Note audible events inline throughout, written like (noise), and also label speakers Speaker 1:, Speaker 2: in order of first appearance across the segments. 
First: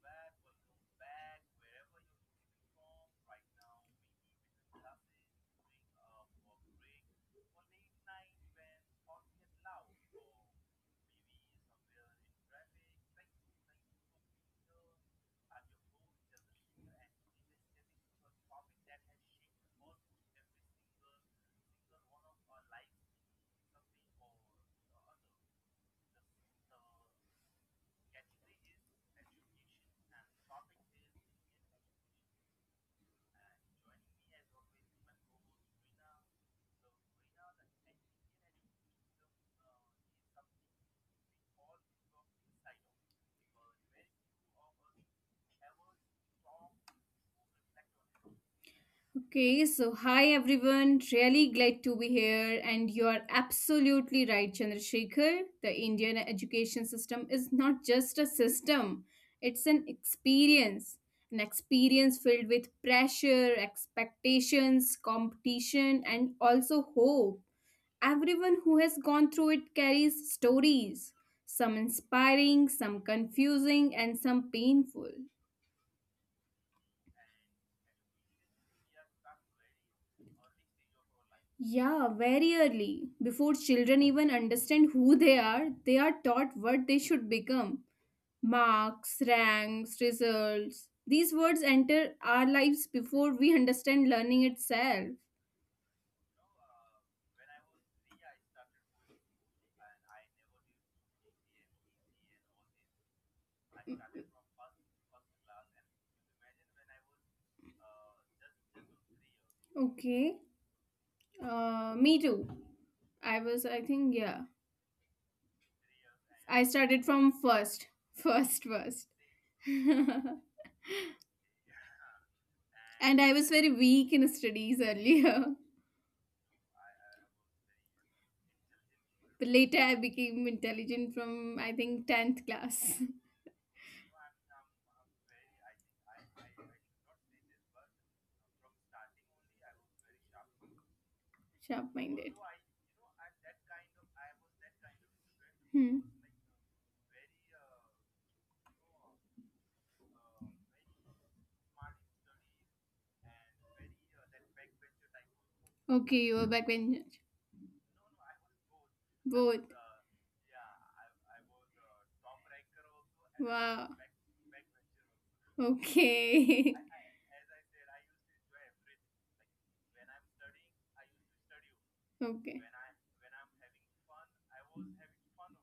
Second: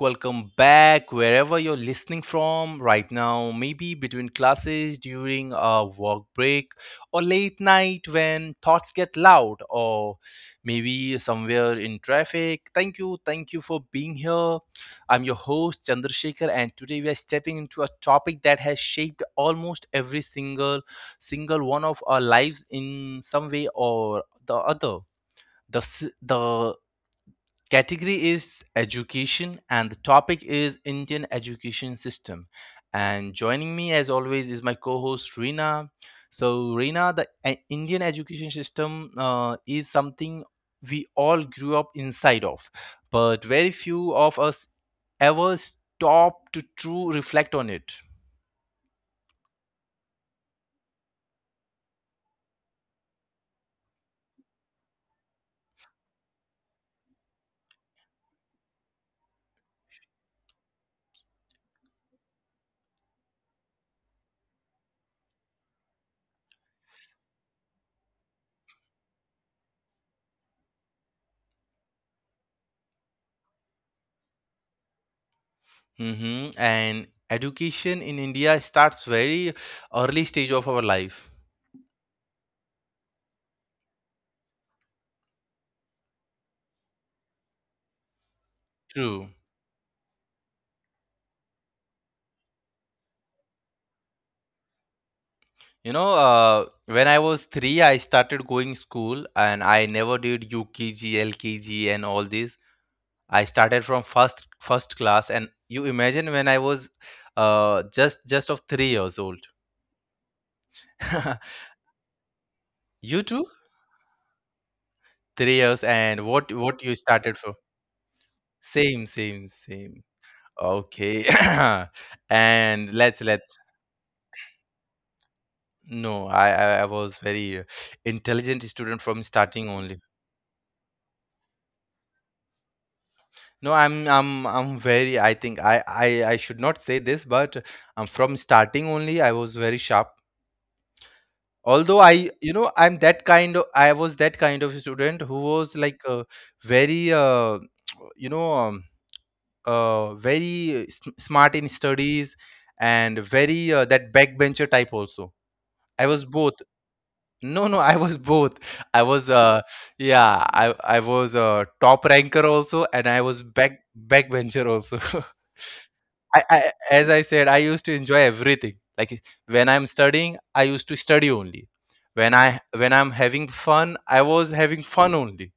Speaker 1: Welcome back wherever you're listening from right now. Maybe between classes, during a work break, or late night when thoughts get loud, or maybe somewhere in traffic. Thank you. Thank you for being here. I'm your host, Chandrasekhar, and today we are stepping into a topic that has shaped almost every single one of our lives in some way or the other. The category is education and the topic is Indian education system. And joining me as always is my co-host Reena. So, Reena, the Indian education system is something we all grew up inside of, but very few of us ever stop to true reflect on it.
Speaker 2: Okay, so hi everyone. Really glad to be here. And you are absolutely right, Chandrasekhar. The Indian education system is not just a system, it's an experience. An experience filled with pressure, expectations, competition, and also hope. Everyone who has gone through it carries stories, some inspiring, some confusing, and some painful.
Speaker 1: Hmm. And education in India starts very early stage of our life.
Speaker 2: Yeah, very early. Before children even understand who they are taught what they should become. Marks,
Speaker 1: True.
Speaker 2: ranks, results. These words enter our lives before we understand learning itself.
Speaker 1: You know, when I was three, I started going school, and I never did UKG, LKG, and all this. I started from first class, and you imagine when I was just of 3 years old.
Speaker 2: Okay.
Speaker 1: (laughs)
Speaker 2: Me too.
Speaker 1: You
Speaker 2: I
Speaker 1: too.
Speaker 2: was, I think, yeah.
Speaker 1: 3 years. And what
Speaker 2: I
Speaker 1: what
Speaker 2: started
Speaker 1: you
Speaker 2: from
Speaker 1: started from?
Speaker 2: first, first, first.
Speaker 1: Same, same,
Speaker 2: (laughs)
Speaker 1: same.
Speaker 2: And
Speaker 1: Okay. (coughs) (clears throat) And let's
Speaker 2: I
Speaker 1: let
Speaker 2: was very weak in studies earlier. (laughs)
Speaker 1: no, I was very intelligent student from
Speaker 2: But
Speaker 1: starting
Speaker 2: later I
Speaker 1: only.
Speaker 2: became intelligent from, I think, 10th class.
Speaker 1: No, I'm very, I think I should not say this, but from starting only I was very sharp.
Speaker 2: (laughs) Sharp
Speaker 1: Although
Speaker 2: minded.
Speaker 1: I you know I'm that kind of I was that kind of student who was
Speaker 2: Hmm.
Speaker 1: like very (tsk) you know smart in studies and very that backbencher type also. I
Speaker 2: Okay,
Speaker 1: was
Speaker 2: you were
Speaker 1: both.
Speaker 2: backbench.
Speaker 1: No, no, I was both. I was
Speaker 2: Both.
Speaker 1: yeah, I was a top ranker also, and I was back
Speaker 2: Wow.
Speaker 1: backbencher also. (laughs) I,
Speaker 2: Okay.
Speaker 1: I
Speaker 2: (laughs)
Speaker 1: as I said, I used to enjoy everything. Like when I'm studying, I used to study only.
Speaker 2: Okay.
Speaker 1: When I'm having fun, I was having fun only.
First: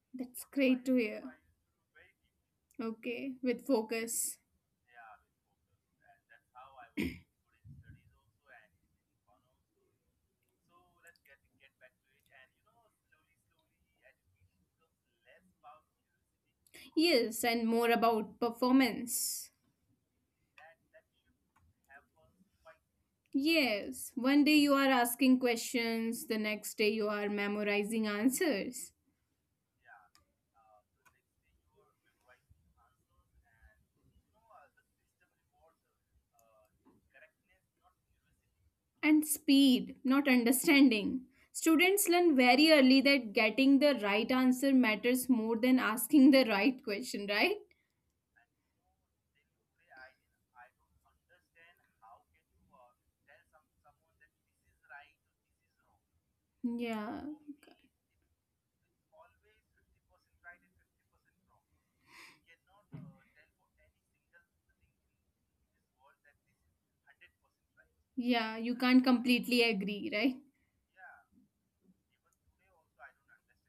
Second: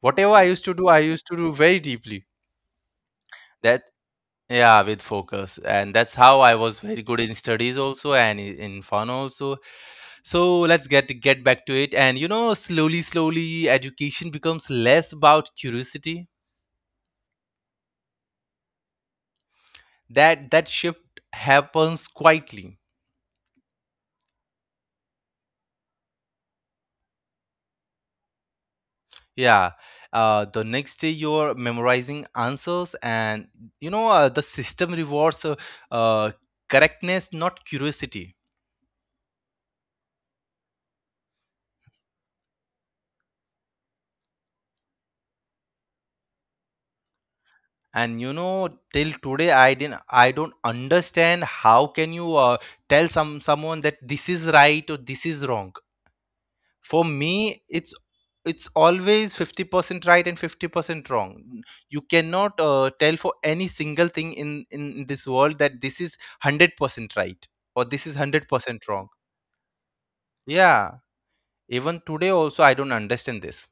Speaker 1: Whatever I
Speaker 2: That's
Speaker 1: used to
Speaker 2: great
Speaker 1: do,
Speaker 2: to
Speaker 1: I
Speaker 2: hear.
Speaker 1: used to do very deeply.
Speaker 2: Okay, with
Speaker 1: That
Speaker 2: focus.
Speaker 1: yeah, with focus. And that's how I was very good in studies also and in fun also. So let's get back to it. And you know, slowly slowly education becomes less about curiosity.
Speaker 2: Yes, and more about performance.
Speaker 1: That shift happens quietly.
Speaker 2: Yes, one day you are asking questions, the next day you are memorizing answers.
Speaker 1: Yeah. The next day you're memorizing answers. And you know, the system rewards uh, correctness, not curiosity.
Speaker 2: And speed, not understanding. Students learn very early that getting the right answer matters more than asking the right question, right?
Speaker 1: And you know, till today I don't understand how can you tell someone that this is right or this is wrong. For
Speaker 2: Yeah.
Speaker 1: me, it's always 50% right and 50% wrong. You cannot tell for any single thing in this world that this is 100% right or this is
Speaker 2: Yeah, you
Speaker 1: 100%
Speaker 2: can't
Speaker 1: wrong.
Speaker 2: completely agree, right?
Speaker 1: Yeah, even today also I don't understand this.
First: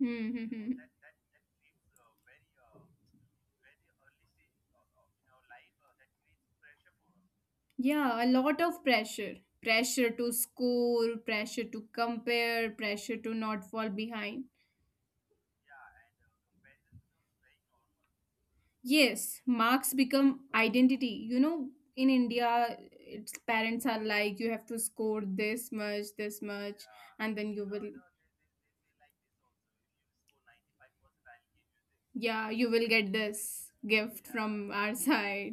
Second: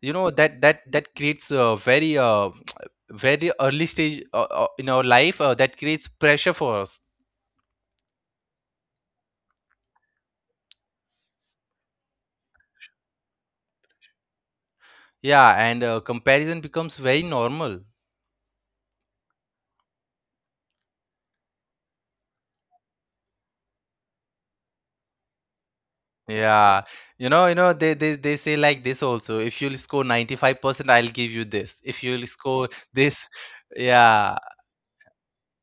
Speaker 1: You know,
Speaker 2: Hmm. Hmm,
Speaker 1: that
Speaker 2: hmm.
Speaker 1: that that creates a very (tsk) very early stage in our life that creates pressure for us.
Speaker 2: Yeah, a lot of pressure. Pressure to score, pressure to compare, pressure to not fall behind.
Speaker 1: Yeah, and comparison becomes very normal.
Speaker 2: Yes, marks become identity. You know, in India, it's parents are like, you have to score this
Speaker 1: Yeah,
Speaker 2: much, and then you
Speaker 1: they,
Speaker 2: will,
Speaker 1: they they say like this also. If you'll score 95%, I'll give you this. If you'll
Speaker 2: yeah,
Speaker 1: score
Speaker 2: you will get
Speaker 1: this,
Speaker 2: this gift
Speaker 1: yeah.
Speaker 2: from our side.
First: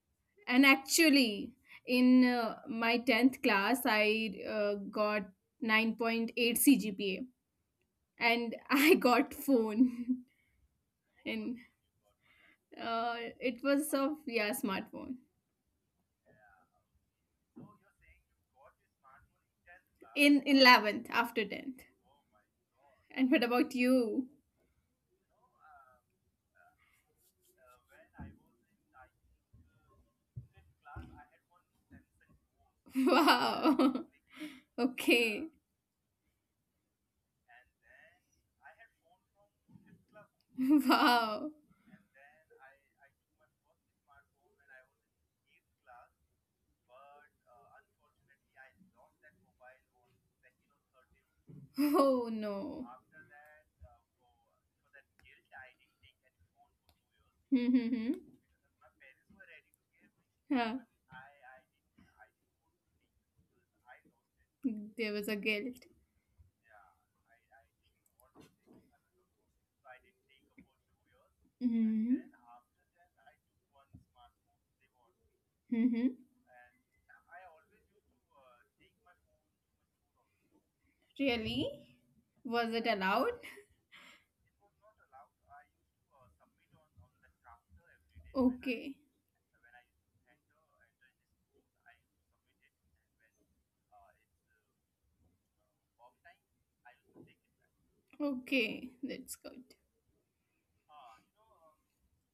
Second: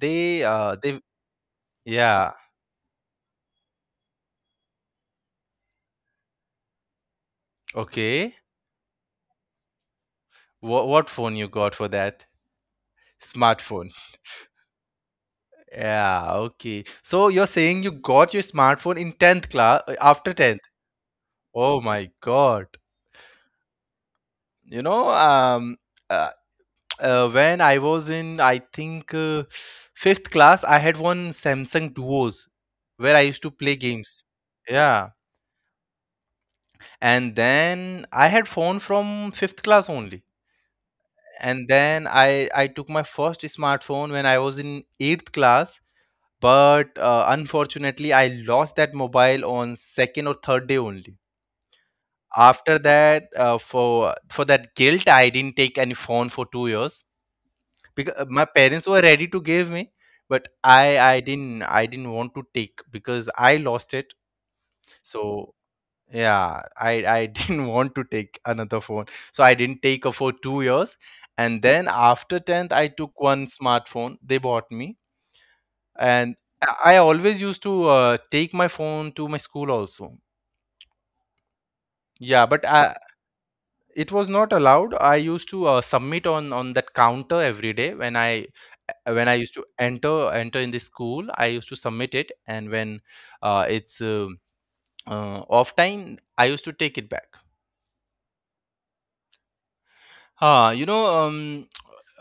Speaker 1: They
Speaker 2: And
Speaker 1: uh they
Speaker 2: actually, in
Speaker 1: yeah.
Speaker 2: my 10th class, I got 9.8 CGPA
Speaker 1: Okay.
Speaker 2: and (laughs) I got phone. (laughs)
Speaker 1: What phone you
Speaker 2: And
Speaker 1: got for that?
Speaker 2: uh, it
Speaker 1: Smartphone.
Speaker 2: was of, yeah, smartphone.
Speaker 1: Yeah, okay. So you're saying you got your smartphone in 10th class, after
Speaker 2: In
Speaker 1: 10th.
Speaker 2: 11th after
Speaker 1: Oh
Speaker 2: 10th.
Speaker 1: my God.
Speaker 2: And what about you?
Speaker 1: You know, uh, when I was in, I think, fifth class, I had one Samsung Duos
Speaker 2: (laughs)
Speaker 1: where I used to play
Speaker 2: Wow.
Speaker 1: games.
Speaker 2: (laughs)
Speaker 1: Yeah.
Speaker 2: Okay.
Speaker 1: And then I had phone from fifth class only.
Speaker 2: (laughs) Wow.
Speaker 1: And then I took my first smartphone when I was in eighth class. But unfortunately, I lost that mobile on second or third day only.
Speaker 2: Oh
Speaker 1: After
Speaker 2: no. (laughs)
Speaker 1: that, for that guilt, I didn't take any phone for 2 years.
Speaker 2: Hmm.
Speaker 1: Because my parents were ready to give me, but
Speaker 2: Yeah.
Speaker 1: I didn't want to take because I lost it.
Speaker 2: There
Speaker 1: So
Speaker 2: was a guilt.
Speaker 1: yeah, I (laughs) didn't want to take another phone. So I didn't take a for 2 years. And then
Speaker 2: Mm-hmm.
Speaker 1: after 10th I took one smartphone they bought me.
Speaker 2: Mm-hmm.
Speaker 1: And I always used to take my phone to my school also.
Speaker 2: Really?
Speaker 1: Yeah,
Speaker 2: Was
Speaker 1: but
Speaker 2: it allowed?
Speaker 1: it was not allowed. I used to submit on that counter every day
Speaker 2: Okay,
Speaker 1: when I used to enter in the school. I used to submit it, and when it's off time, I used to take it back.
Speaker 2: okay, that's good.
Speaker 1: Uh, you know, um,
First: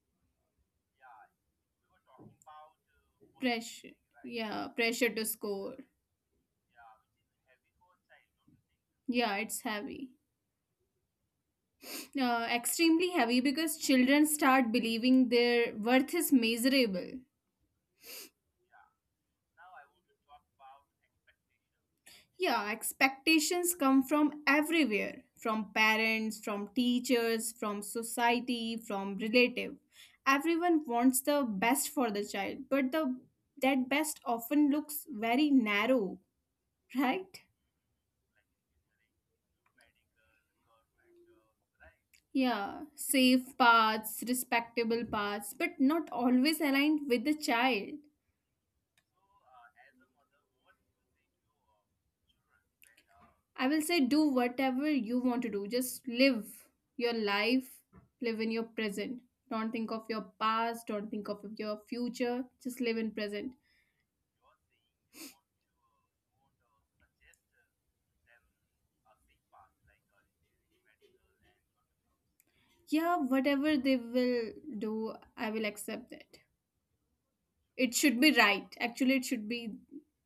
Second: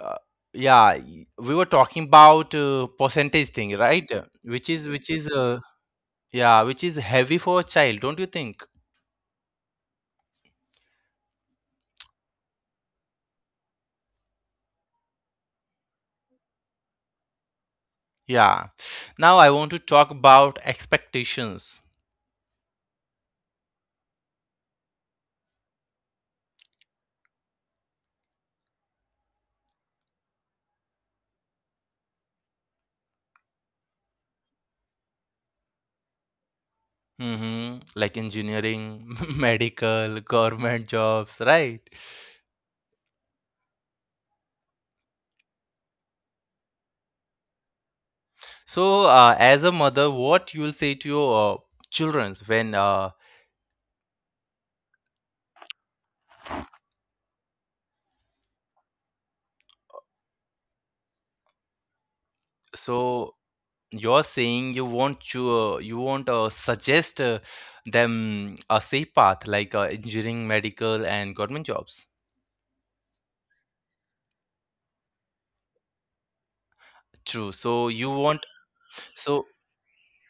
Speaker 1: uh, yeah, we were talking about percentage thing,
Speaker 2: Pressure,
Speaker 1: right?
Speaker 2: yeah, pressure
Speaker 1: Which
Speaker 2: to
Speaker 1: is
Speaker 2: score.
Speaker 1: Yeah, which is heavy for a child, don't you think?
Speaker 2: Yeah, it's heavy, extremely heavy because children start believing their worth is miserable.
Speaker 1: Yeah. Now I want to talk about expectations.
Speaker 2: Yeah, expectations come from everywhere from parents, from teachers, from society, from relative. Everyone wants the best for the child, but the that best often looks very narrow, right?
Speaker 1: Mhm. Like engineering, (laughs) medical, government jobs, right?
Speaker 2: Yeah, safe paths, respectable paths, but not always aligned with the child.
Speaker 1: So, as a mother, what you'll say to your children when
Speaker 2: I will say do whatever you want to do. Just live your life, live in your present. Don't think of your past, don't think of your future. Just live in
Speaker 1: so
Speaker 2: present.
Speaker 1: you're saying you want to you won't suggest them a safe path like engineering, medical, and government jobs.
Speaker 2: Yeah, whatever they will do, I will accept that.
Speaker 1: True.
Speaker 2: It should be right. Actually, it
Speaker 1: So
Speaker 2: should be,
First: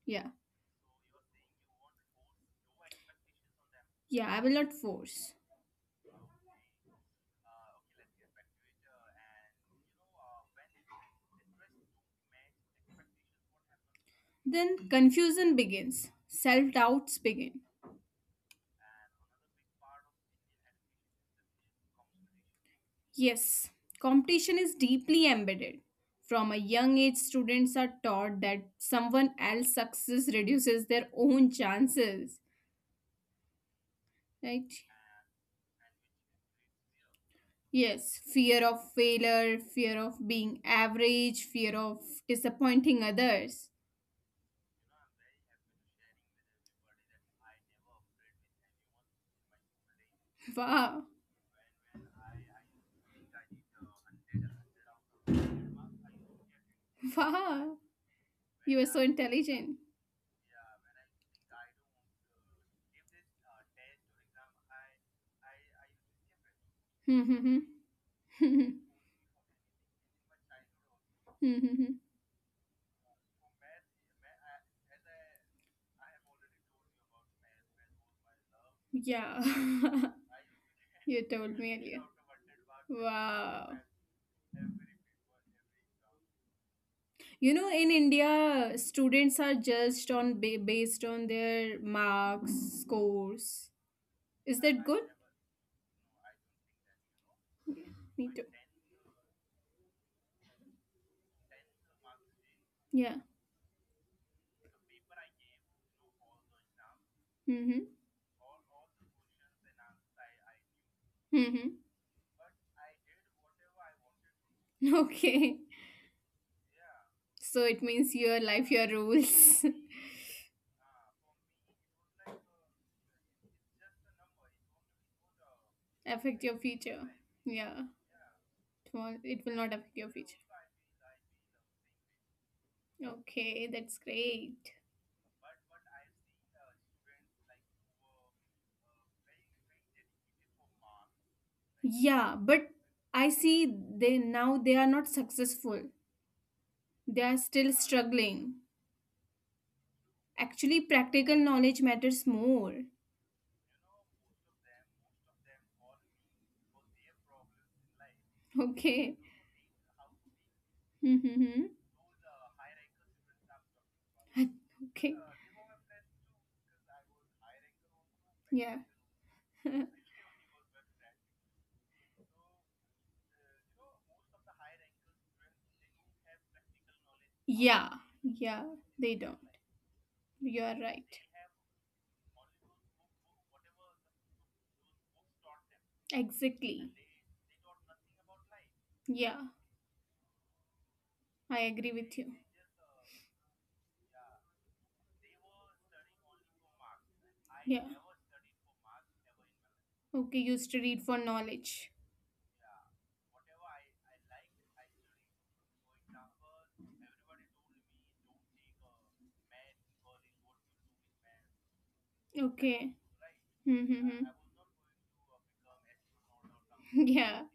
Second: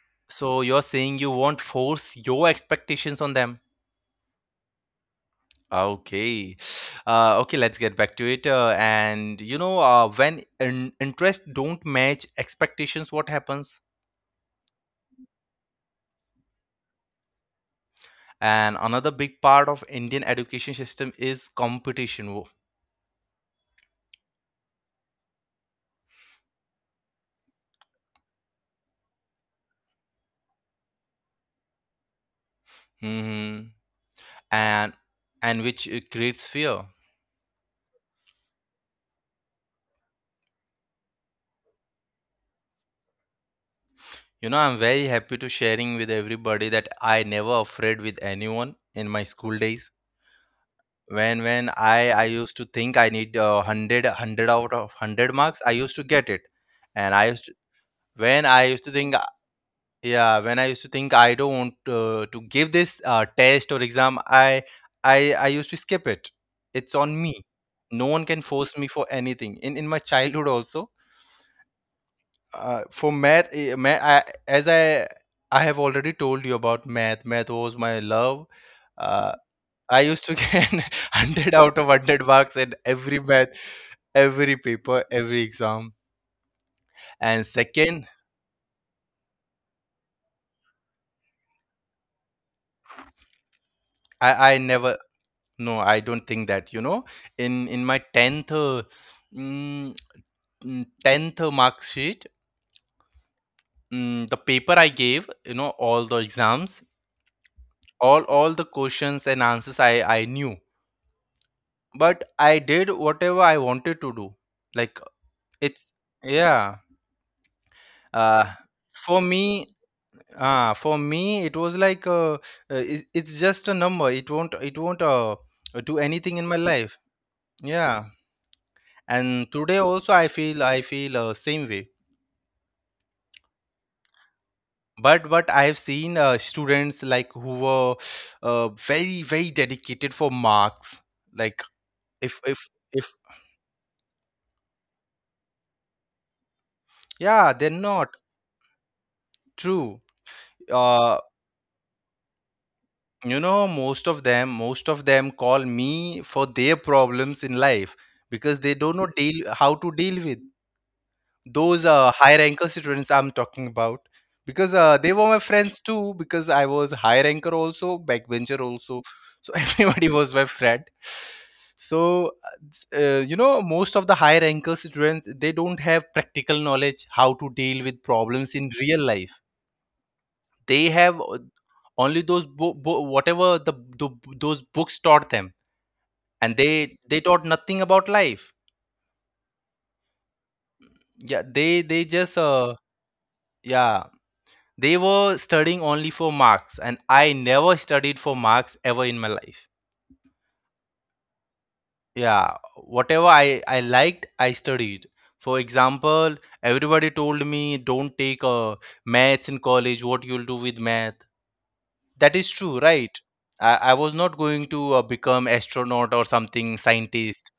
Speaker 2: yeah.
Speaker 1: so you're saying you won't force your expectations on them.
Speaker 2: Yeah, I will not force.
Speaker 1: Ah, okay. Okay, let's get back to it. And you know, when interest don't match expectations, what happens?
Speaker 2: Then confusion begins. Self doubts begin.
Speaker 1: And another big part of Indian education system is competition.
Speaker 2: Yes, competition is deeply embedded. From a young age, students are taught that someone else's success reduces their own chances,
Speaker 1: Mm-hmm.
Speaker 2: right?
Speaker 1: And and which creates fear.
Speaker 2: Yes, fear of failure, fear of being average, fear of disappointing others.
Speaker 1: You know, I'm very happy to sharing with everybody that I never afraid with anyone in my school days.
Speaker 2: Wow,
Speaker 1: When I used to think I need 100 out of 100 marks, I used to get it. And
Speaker 2: (laughs)
Speaker 1: I used to
Speaker 2: wow,
Speaker 1: when I
Speaker 2: you
Speaker 1: used
Speaker 2: are
Speaker 1: to
Speaker 2: so
Speaker 1: think
Speaker 2: intelligent.
Speaker 1: Yeah, when I used to think I don't want to give this test or exam, I used to skip it. It's on me.
Speaker 2: (laughs) Hmm.
Speaker 1: No one can force me for anything. In my childhood also,
Speaker 2: Hmm, hmm.
Speaker 1: for math, as I have already told you about math. Math was my love.
Speaker 2: (laughs)
Speaker 1: Uh,
Speaker 2: Yeah,
Speaker 1: I used to get (laughs)
Speaker 2: (laughs) you
Speaker 1: 100
Speaker 2: told
Speaker 1: out
Speaker 2: me
Speaker 1: of
Speaker 2: earlier.
Speaker 1: 100 marks in every math,
Speaker 2: Wow.
Speaker 1: every paper, every exam. And
Speaker 2: You know, in
Speaker 1: second,
Speaker 2: India, students are judged on based on their marks, scores.
Speaker 1: I
Speaker 2: Is
Speaker 1: never.
Speaker 2: that good?
Speaker 1: No, I don't think that. You know, in my
Speaker 2: Me
Speaker 1: 10th
Speaker 2: too.
Speaker 1: mm, 10th mark sheet,
Speaker 2: Yeah.
Speaker 1: the paper I gave, all the exams,
Speaker 2: Mm-hmm.
Speaker 1: all the questions and answers I knew.
Speaker 2: Mm-hmm. (laughs)
Speaker 1: But I did whatever I wanted to do. Like
Speaker 2: Okay.
Speaker 1: it's yeah.
Speaker 2: So it means
Speaker 1: Uh
Speaker 2: your life, your
Speaker 1: for me
Speaker 2: rules
Speaker 1: for me it was like it's just a number. It won't do
Speaker 2: (laughs)
Speaker 1: anything in my
Speaker 2: affect your
Speaker 1: life.
Speaker 2: future. Yeah.
Speaker 1: Yeah.
Speaker 2: It won't-
Speaker 1: And
Speaker 2: it will
Speaker 1: today
Speaker 2: not affect
Speaker 1: also
Speaker 2: your future.
Speaker 1: I feel same way.
Speaker 2: Okay, that's great.
Speaker 1: But what I've seen students like who were very very dedicated for marks. Like if
Speaker 2: Yeah,
Speaker 1: if
Speaker 2: but
Speaker 1: if
Speaker 2: I see they now they are not successful. They are
Speaker 1: yeah, they're
Speaker 2: still
Speaker 1: not.
Speaker 2: struggling.
Speaker 1: True.
Speaker 2: Actually,
Speaker 1: Uh,
Speaker 2: practical knowledge matters more. (laughs)
Speaker 1: you know, most of them call me for their problems in life because they don't know
Speaker 2: Okay.
Speaker 1: deal how to deal with.
Speaker 2: Mm-hmm.
Speaker 1: Those high ranker students I'm talking about, because they
Speaker 2: Okay.
Speaker 1: were my friends too, because I was high ranker also, backbencher
Speaker 2: Yeah.
Speaker 1: also. So (laughs) everybody was my friend. So you know, most of the high ranker students, they don't have practical knowledge how to deal
Speaker 2: Yeah.
Speaker 1: with problems in
Speaker 2: Yeah.
Speaker 1: real
Speaker 2: They
Speaker 1: life.
Speaker 2: don't. You
Speaker 1: They
Speaker 2: are
Speaker 1: have
Speaker 2: right.
Speaker 1: only those whatever the those books taught them. And they
Speaker 2: Exactly.
Speaker 1: they taught nothing about life.
Speaker 2: Yeah.
Speaker 1: Yeah,
Speaker 2: I
Speaker 1: they
Speaker 2: agree
Speaker 1: they
Speaker 2: with
Speaker 1: just
Speaker 2: you.
Speaker 1: yeah. They were studying only for marks, and I never
Speaker 2: Yeah.
Speaker 1: studied for marks ever in my life.
Speaker 2: Okay. You studied for knowledge.
Speaker 1: Yeah, whatever I liked, I studied. For example, everybody told me, don't take maths in college, what you'll do with math. That is true,
Speaker 2: Okay.
Speaker 1: right? I was
Speaker 2: Mm-hmm.
Speaker 1: not
Speaker 2: (laughs)
Speaker 1: going to become astronaut or something,
Speaker 2: Yeah.
Speaker 1: scientist.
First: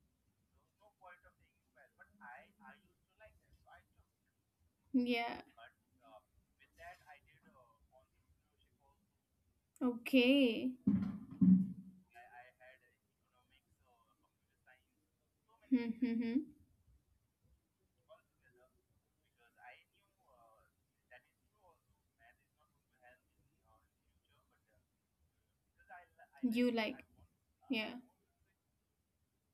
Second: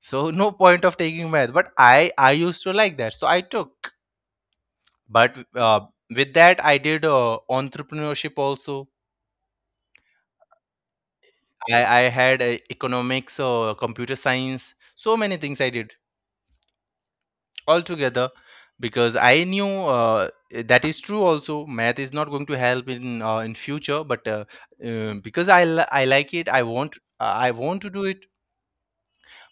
Speaker 1: So no point of taking math. But I used to like that, so I took.
Speaker 2: Yeah.
Speaker 1: But with that, I did entrepreneurship also.
Speaker 2: Okay.
Speaker 1: I had economics or computer science, so many things I did
Speaker 2: Mm-hmm.
Speaker 1: altogether, because I knew that is true. Also, math is not going to help in future, but because I like it,
Speaker 2: You like,
Speaker 1: I want to
Speaker 2: yeah,
Speaker 1: do it.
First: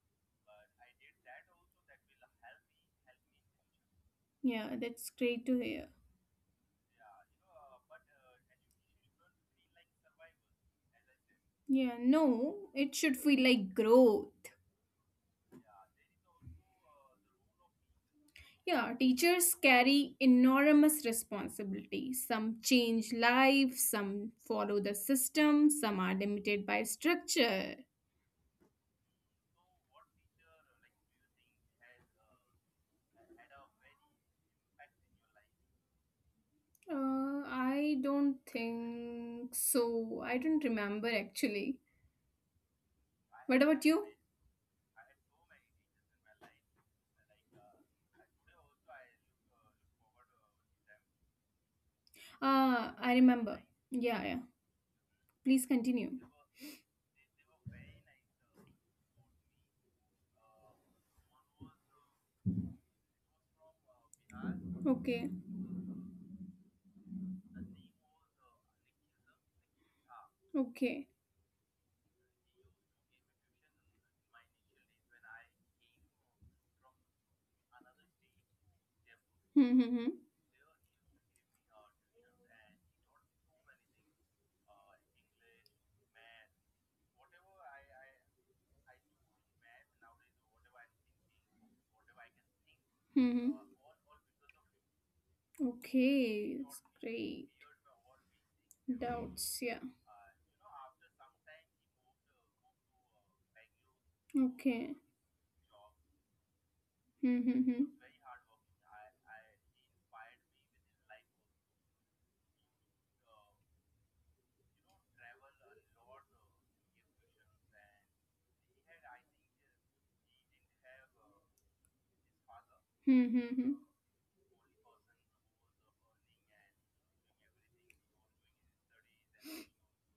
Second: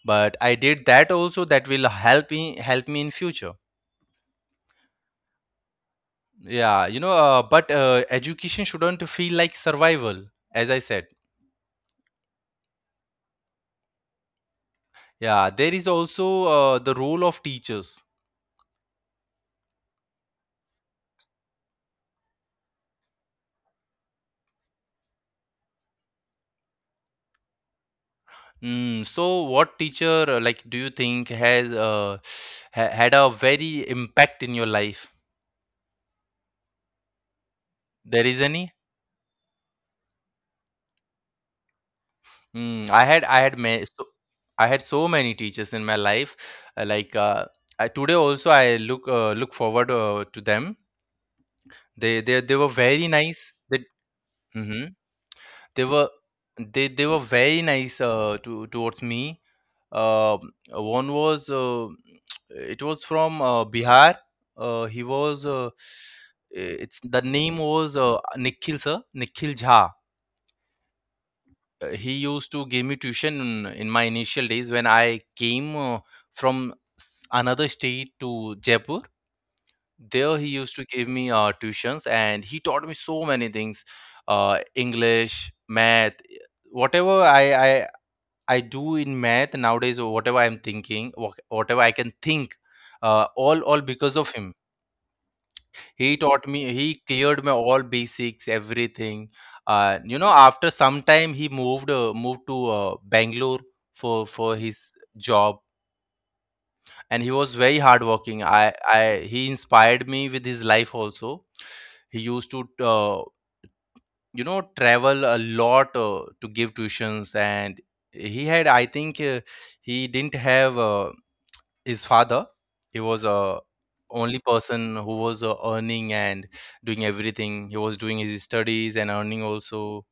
Speaker 1: But I did that also. That will help me in future.
Speaker 2: yeah, that's great to hear.
Speaker 1: Yeah, you know. But education shouldn't feel like survival, as I said.
Speaker 2: Yeah, no, it should feel like growth.
Speaker 1: Yeah, there is also the role of teachers.
Speaker 2: Yeah, teachers carry enormous responsibility. Some change lives, some follow the system, some are limited by structure.
Speaker 1: Mm, so what teacher like do you think has (sighs) ha had a very impact in your life?
Speaker 2: I
Speaker 1: There
Speaker 2: don't
Speaker 1: is any?
Speaker 2: think so. I don't remember actually.
Speaker 1: Mm, I had I
Speaker 2: What
Speaker 1: had ma
Speaker 2: about you?
Speaker 1: so I had so many teachers in my life. Like today also I look forward to them. They were
Speaker 2: Uh,
Speaker 1: very
Speaker 2: I
Speaker 1: nice.
Speaker 2: remember.
Speaker 1: They.
Speaker 2: Yeah, yeah.
Speaker 1: Mhm.
Speaker 2: Please
Speaker 1: They
Speaker 2: continue.
Speaker 1: were they were very nice to towards me. One was (tsk) it was from Bihar. He
Speaker 2: Okay,
Speaker 1: was It's the name was Nikhil sir, Nikhil Jha.
Speaker 2: okay.
Speaker 1: He used to give me tuition in my initial days when I came from another state to Jaipur.
Speaker 2: Hmm, hmm, hmm.
Speaker 1: There he used to give me tuitions, and he taught me so many things, English, math, whatever I I do in math nowadays. Whatever I'm thinking, whatever I can think,
Speaker 2: Hmm, hmm.
Speaker 1: all because of him. He taught
Speaker 2: Okay,
Speaker 1: me.
Speaker 2: it's
Speaker 1: He cleared
Speaker 2: great.
Speaker 1: my all basics, everything.
Speaker 2: Doubts, yeah.
Speaker 1: After some time, he moved moved to Bangalore for
Speaker 2: Okay.
Speaker 1: his job, and he
Speaker 2: Hmm,
Speaker 1: was
Speaker 2: hmm,
Speaker 1: very
Speaker 2: hmm.
Speaker 1: hardworking. I he inspired me with his life also. He used to travel a lot to give tuitions, and he had I think. He didn't have his father he
Speaker 2: Hmm,
Speaker 1: was
Speaker 2: hmm,
Speaker 1: a
Speaker 2: hmm.
Speaker 1: only person who was earning and doing everything. He was doing his studies and earning also.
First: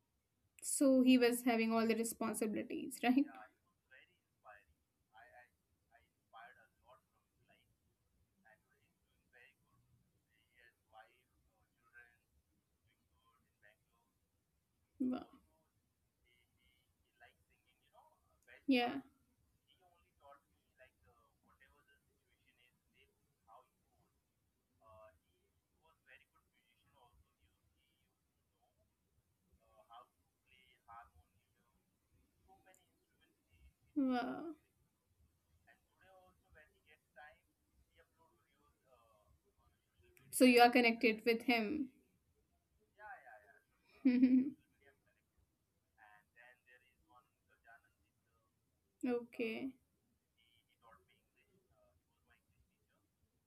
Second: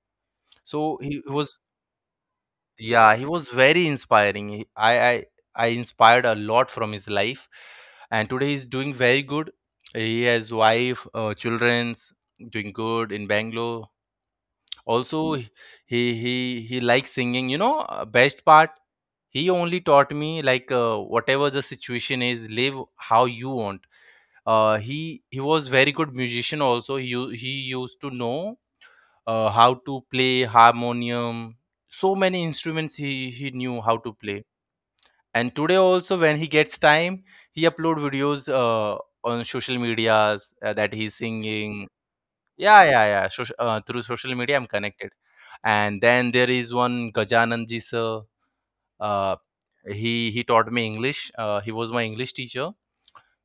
Speaker 1: So
Speaker 2: So he
Speaker 1: he
Speaker 2: was
Speaker 1: was
Speaker 2: having all the responsibilities,
Speaker 1: Yeah,
Speaker 2: right?
Speaker 1: he was very inspiring. I inspired a lot from his life, and today he's doing very good. He has wife, children's, doing good in Bangalore also.
Speaker 2: Wow.
Speaker 1: He He likes singing, best part.
Speaker 2: Yeah.
Speaker 1: He only taught me, like, whatever the situation is, live how you want. He was very good musician also. He used to know how to play harmonium, so many instruments he knew how to play.
Speaker 2: Wow.
Speaker 1: And today also, when he gets time, he upload videos on social
Speaker 2: So
Speaker 1: medias,
Speaker 2: you are
Speaker 1: that he's
Speaker 2: connected with
Speaker 1: singing.
Speaker 2: him.
Speaker 1: Yeah, yeah, yeah. Soc Through social media, I'm
Speaker 2: (laughs)
Speaker 1: connected. And then there is one Gajananji sir. Uh,
Speaker 2: Okay.
Speaker 1: he taught me English. He was my English teacher.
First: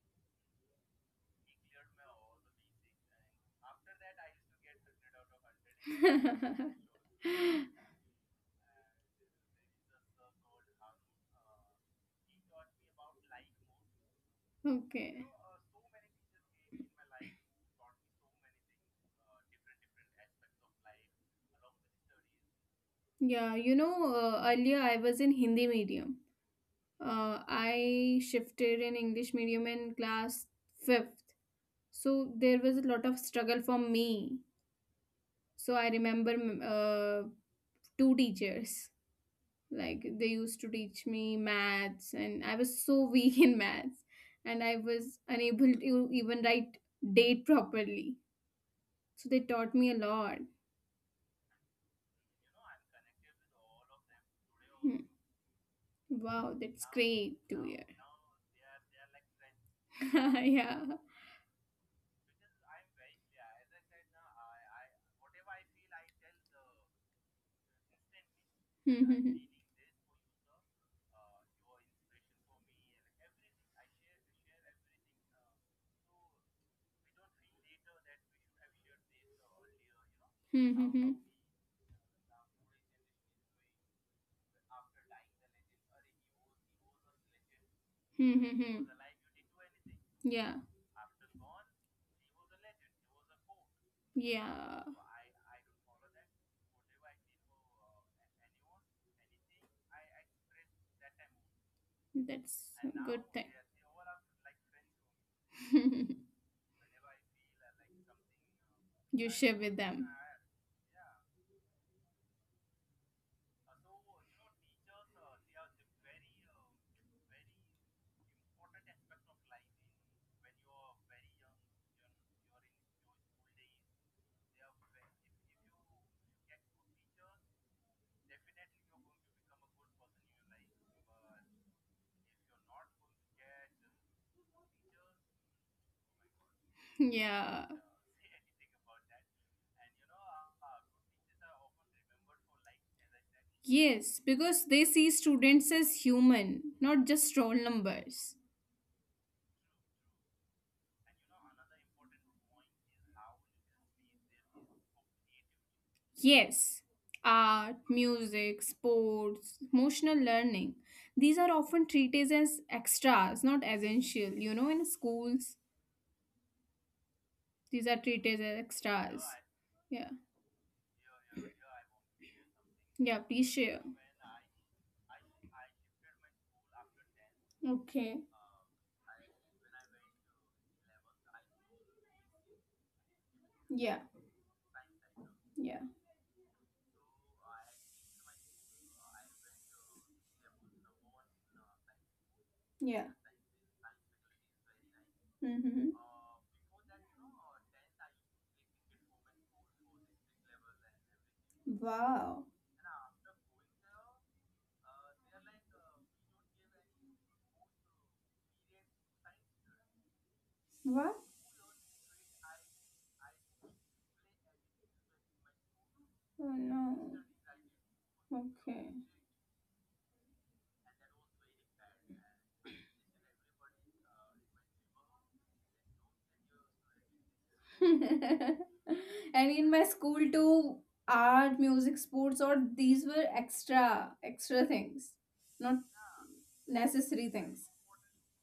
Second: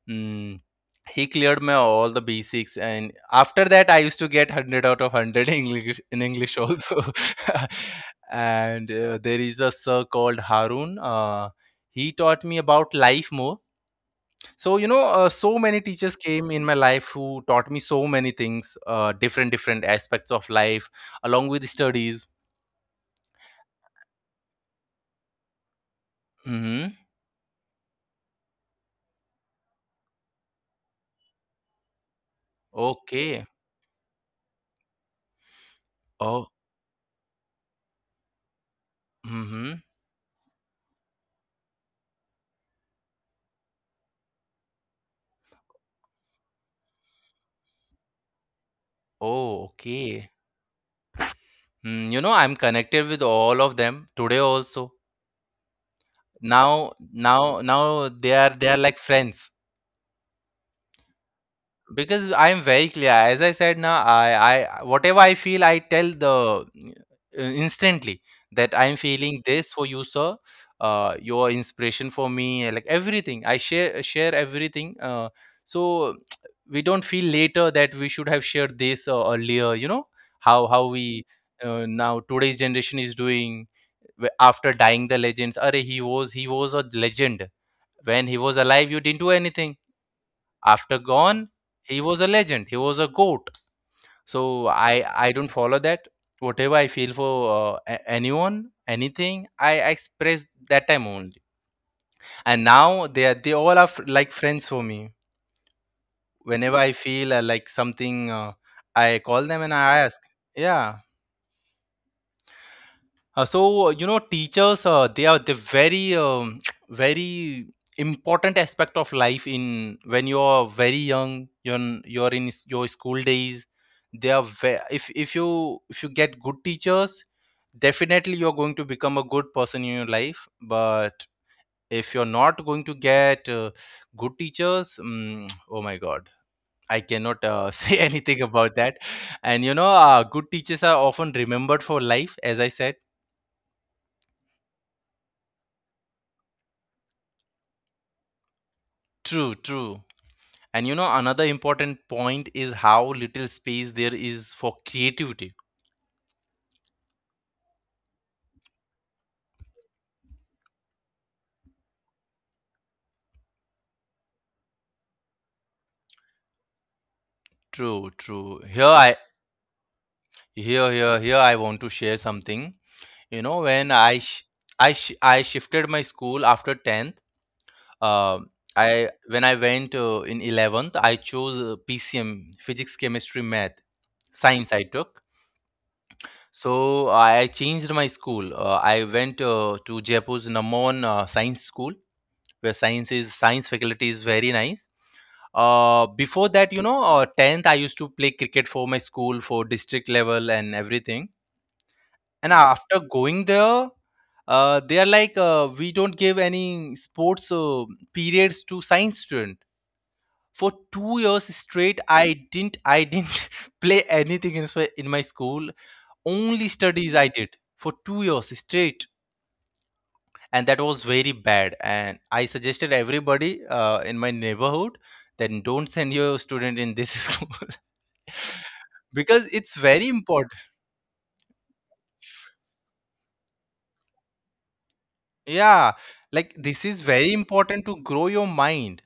Speaker 1: Mm, he cleared me all the basics, and after that, I used to get hundred out of hundred in English, in English
Speaker 2: (laughs)
Speaker 1: also. (laughs) And there is a sir called Harun. He taught me about life more. So,
Speaker 2: Okay.
Speaker 1: so many teachers came in my life who taught me so many things, different different aspects of life, along with studies.
Speaker 2: Yeah, you know, earlier I was in Hindi medium.
Speaker 1: Mm-hmm.
Speaker 2: I shifted in English medium in class fifth. So there was a lot of
Speaker 1: Okay.
Speaker 2: struggle for me. So I remember
Speaker 1: Oh.
Speaker 2: two teachers.
Speaker 1: Mm-hmm.
Speaker 2: Like they used to teach me maths, and I was so weak (laughs) in maths, and I was unable to even write date properly.
Speaker 1: Oh,
Speaker 2: So they
Speaker 1: okay.
Speaker 2: taught me a lot.
Speaker 1: Mm, you know, I'm connected with all of them today also.
Speaker 2: Hmm.
Speaker 1: now
Speaker 2: Wow, that's
Speaker 1: now now
Speaker 2: great
Speaker 1: they
Speaker 2: to
Speaker 1: are,
Speaker 2: hear.
Speaker 1: they are like friends,
Speaker 2: (laughs) Yeah.
Speaker 1: because I am very clear. As I said, now I whatever I feel, I tell the, instantly, that I'm feeling this for you,
Speaker 2: Hmm.
Speaker 1: sir, your inspiration for me. Like, everything I share, everything, so (tsk) we don't feel later that we should have shared this earlier, you know, how we
Speaker 2: Hmm. Hmm.
Speaker 1: now today's generation is doing. After dying, the legends are, he was a legend. When he was alive, you
Speaker 2: Hmm.
Speaker 1: didn't
Speaker 2: Hmm.
Speaker 1: do
Speaker 2: Hmm.
Speaker 1: anything. After
Speaker 2: Yeah.
Speaker 1: gone, he was a legend. He was a goat. So I
Speaker 2: Yeah.
Speaker 1: don't follow that. Whatever I feel for anyone, anything, I express that time only. And now they are,
Speaker 2: That's
Speaker 1: they
Speaker 2: a
Speaker 1: all are,
Speaker 2: good thing.
Speaker 1: like friends for me. Whenever I feel like something, I call them and
Speaker 2: (laughs) You
Speaker 1: I ask.
Speaker 2: share with them. (laughs)
Speaker 1: Yeah. Teachers, they are the very (tsk) very important aspect of life. In When you are very young, you're you're in your school days. If you, if you get good teachers, definitely you're going to become a good person in your life. But if you're not going to get good teachers, mm, (tsk) oh my god, I cannot (laughs) say
Speaker 2: Yeah.
Speaker 1: anything about that. And you know, good teachers are often remembered for life, as I said.
Speaker 2: Yes, because they see students as human, not just roll numbers.
Speaker 1: True, true. And you know, another important point is how little space there is for creativity.
Speaker 2: Yes, art, music, sports, emotional learning. These are often treated as extras, not essential. You know, in schools,
Speaker 1: True,
Speaker 2: these
Speaker 1: true.
Speaker 2: are treated as extras. Yeah.
Speaker 1: Here I want to share something. You know,
Speaker 2: Yeah,
Speaker 1: when
Speaker 2: please
Speaker 1: I sh-
Speaker 2: share.
Speaker 1: I sh- I shifted my school after 10th. uh,
Speaker 2: Okay.
Speaker 1: I when I went in 11th, I chose PCM, physics, chemistry, math,
Speaker 2: Yeah.
Speaker 1: science I took.
Speaker 2: Yeah.
Speaker 1: So I changed my school. I went to Jaipur's number one science school, where science
Speaker 2: Yeah.
Speaker 1: faculty is very nice. Before
Speaker 2: Mm-hmm.
Speaker 1: that, you know, 10th, I used to play cricket for my school, for district level and everything. And after
Speaker 2: Wow.
Speaker 1: going there, they are like, we don't give any sports periods to science student. For 2 years
Speaker 2: What?
Speaker 1: straight, I didn't (laughs) play anything in, in my school. Only
Speaker 2: Oh
Speaker 1: studies I did
Speaker 2: no.
Speaker 1: for 2 years straight,
Speaker 2: Okay.
Speaker 1: and that was very bad. And I suggested everybody, in my neighborhood, then don't send your student in this (laughs) school, because it's
Speaker 2: (laughs)
Speaker 1: very
Speaker 2: And in my
Speaker 1: important.
Speaker 2: school too, art, music, sports, or these were extra, extra things,
Speaker 1: Yeah,
Speaker 2: not
Speaker 1: like, this is very important
Speaker 2: necessary
Speaker 1: to grow
Speaker 2: things.
Speaker 1: your mind.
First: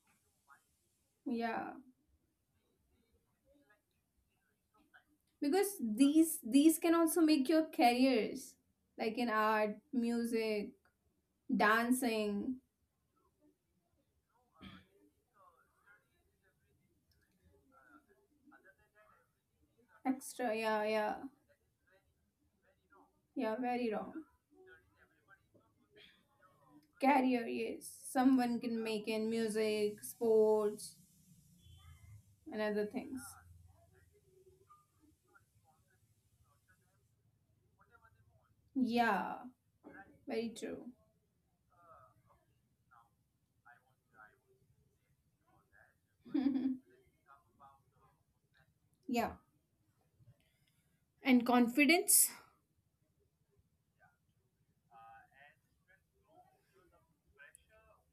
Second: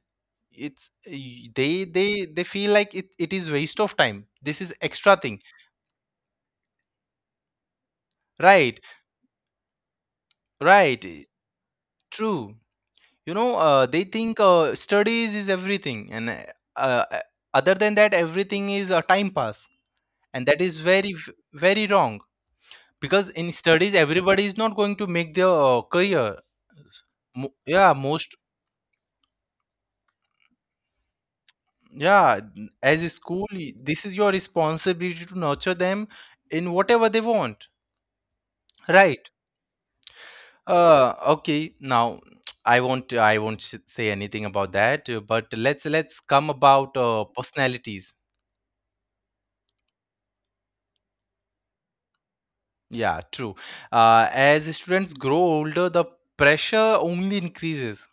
Speaker 2: Yeah,
Speaker 1: They feel like it is waste of time, this is extra thing.
Speaker 2: because these can also make your careers,
Speaker 1: Right.
Speaker 2: like in art, music,
Speaker 1: Right. True.
Speaker 2: dancing.
Speaker 1: You know, they think studies is everything, and uh, other than that, everything is a time pass. And
Speaker 2: Extra,
Speaker 1: that is
Speaker 2: yeah, yeah,
Speaker 1: very wrong, because in
Speaker 2: yeah, very
Speaker 1: studies,
Speaker 2: wrong.
Speaker 1: everybody is not going to make their career.
Speaker 2: Career, yes,
Speaker 1: Yeah, most.
Speaker 2: someone can make in music, sports,
Speaker 1: Yeah,
Speaker 2: and other
Speaker 1: as a
Speaker 2: things.
Speaker 1: school, this is your responsibility to nurture them in whatever they want, right?
Speaker 2: Yeah, very true.
Speaker 1: Okay. Now, (tsk) I won't say anything about that. But let's come
Speaker 2: (laughs)
Speaker 1: about personalities.
Speaker 2: Yeah, and confidence.
Speaker 1: Yeah, true. As students grow older, the pressure only increases.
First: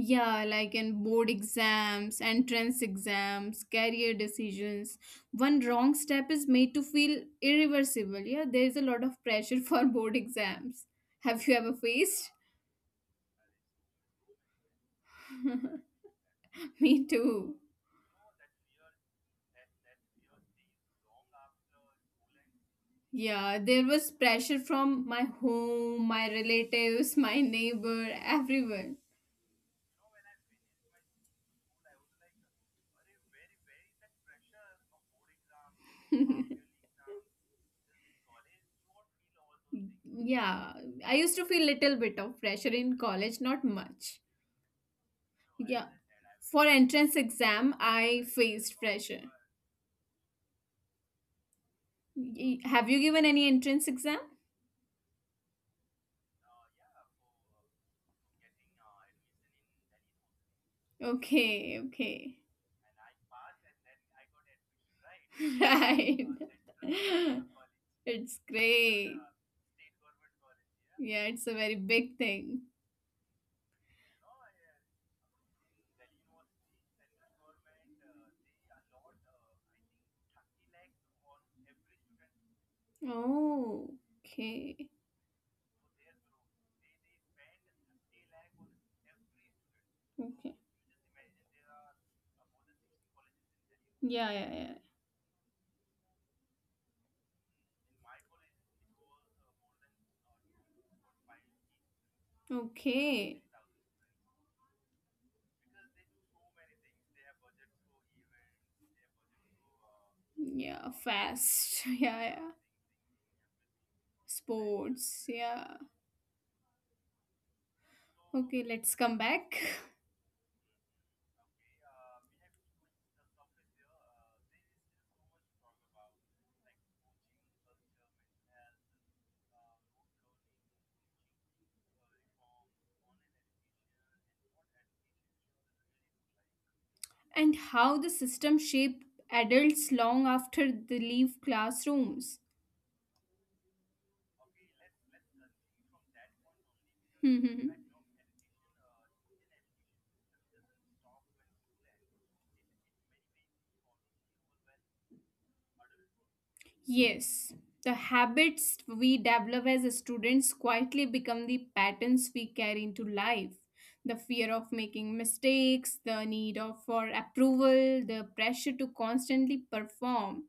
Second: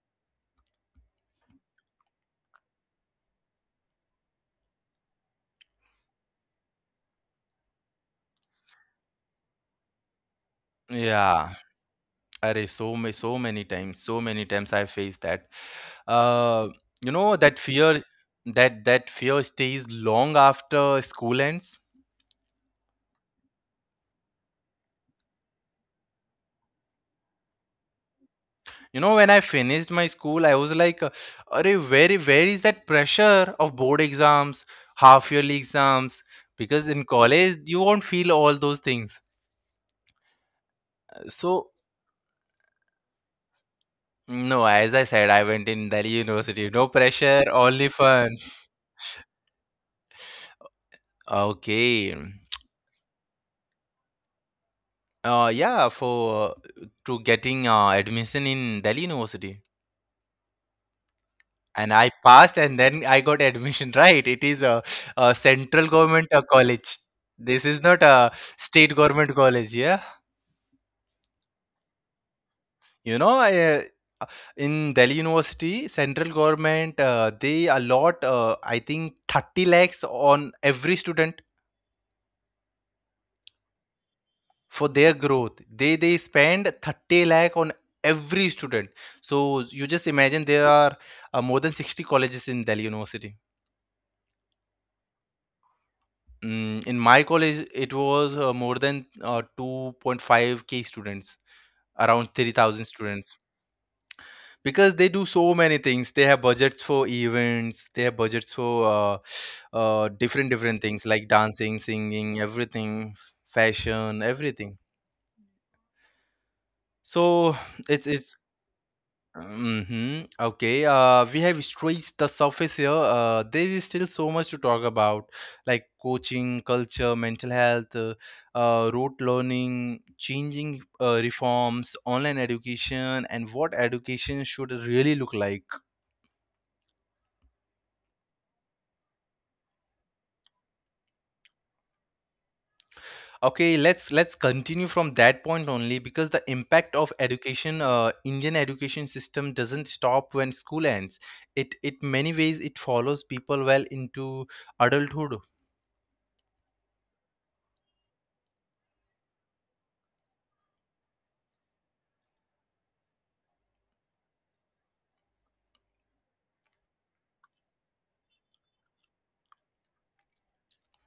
Speaker 2: Yeah, like in board exams, entrance exams, career decisions. One wrong step is made to feel irreversible. Yeah, there is a lot of pressure (laughs) for board exams. Have
Speaker 1: Yeah.
Speaker 2: you ever faced?
Speaker 1: Array, so many times I faced that. Uh,
Speaker 2: (laughs) Me
Speaker 1: you know,
Speaker 2: too.
Speaker 1: that fear, that fear stays long after school ends.
Speaker 2: Yeah, there was pressure from my home, my relatives, (laughs) my neighbor, everyone.
Speaker 1: You know, when I finished my school, I was like, "Arey, where is that pressure of board exams, half yearly exams?" Because in college, you won't feel all those things.
Speaker 2: Yeah, I used to feel
Speaker 1: So
Speaker 2: little bit of pressure in college, not much.
Speaker 1: no, as I said, I went in
Speaker 2: Yeah,
Speaker 1: Delhi University.
Speaker 2: for
Speaker 1: No
Speaker 2: entrance
Speaker 1: pressure,
Speaker 2: exam,
Speaker 1: only
Speaker 2: I
Speaker 1: fun.
Speaker 2: faced pressure.
Speaker 1: Okay.
Speaker 2: Have you given any entrance exam?
Speaker 1: Yeah, for to getting admission in Delhi University, and
Speaker 2: Okay,
Speaker 1: I
Speaker 2: okay.
Speaker 1: passed,
Speaker 2: (laughs)
Speaker 1: and then I got (laughs) admission. Right, it is a central government
Speaker 2: Right.
Speaker 1: college. This is not
Speaker 2: (laughs)
Speaker 1: a
Speaker 2: It's
Speaker 1: state
Speaker 2: great.
Speaker 1: government college. Yeah,
Speaker 2: Yeah, it's a very big thing.
Speaker 1: you know, in Delhi University, central government, they allot, I think, 30 lakhs on every student
Speaker 2: Oh,
Speaker 1: for
Speaker 2: okay.
Speaker 1: their growth. They spend 30 lakh on every student. So you just imagine, there
Speaker 2: Okay.
Speaker 1: are more than 60 colleges in Delhi University.
Speaker 2: Yeah, yeah, yeah.
Speaker 1: Mm, in my college it was more than 2.5k students, around 3,000 students,
Speaker 2: Okay.
Speaker 1: because they do so many things. They have budgets for events, they have budgets for different different things,
Speaker 2: Yeah,
Speaker 1: like dancing,
Speaker 2: fast. (laughs)
Speaker 1: singing,
Speaker 2: Yeah, yeah.
Speaker 1: everything, fashion, everything.
Speaker 2: Sports. Yeah.
Speaker 1: So it's
Speaker 2: Okay, let's come back.
Speaker 1: Mm-hmm. Okay. We have scratched the surface here. There is still so much to talk about, like coaching, culture, mental health, rote learning, changing reforms, online education, and what education should really look like.
Speaker 2: And how the system shaped adults long after they leave classrooms. (laughs)
Speaker 1: Okay, let's continue from that point only, because the impact of education,
Speaker 2: Hmm.
Speaker 1: Indian education system doesn't stop when school ends. It many ways, it follows people well into adulthood.
Speaker 2: Yes, the habits we develop as students quietly become the patterns we carry into life. The fear of making mistakes, the need of for approval, the pressure to constantly perform.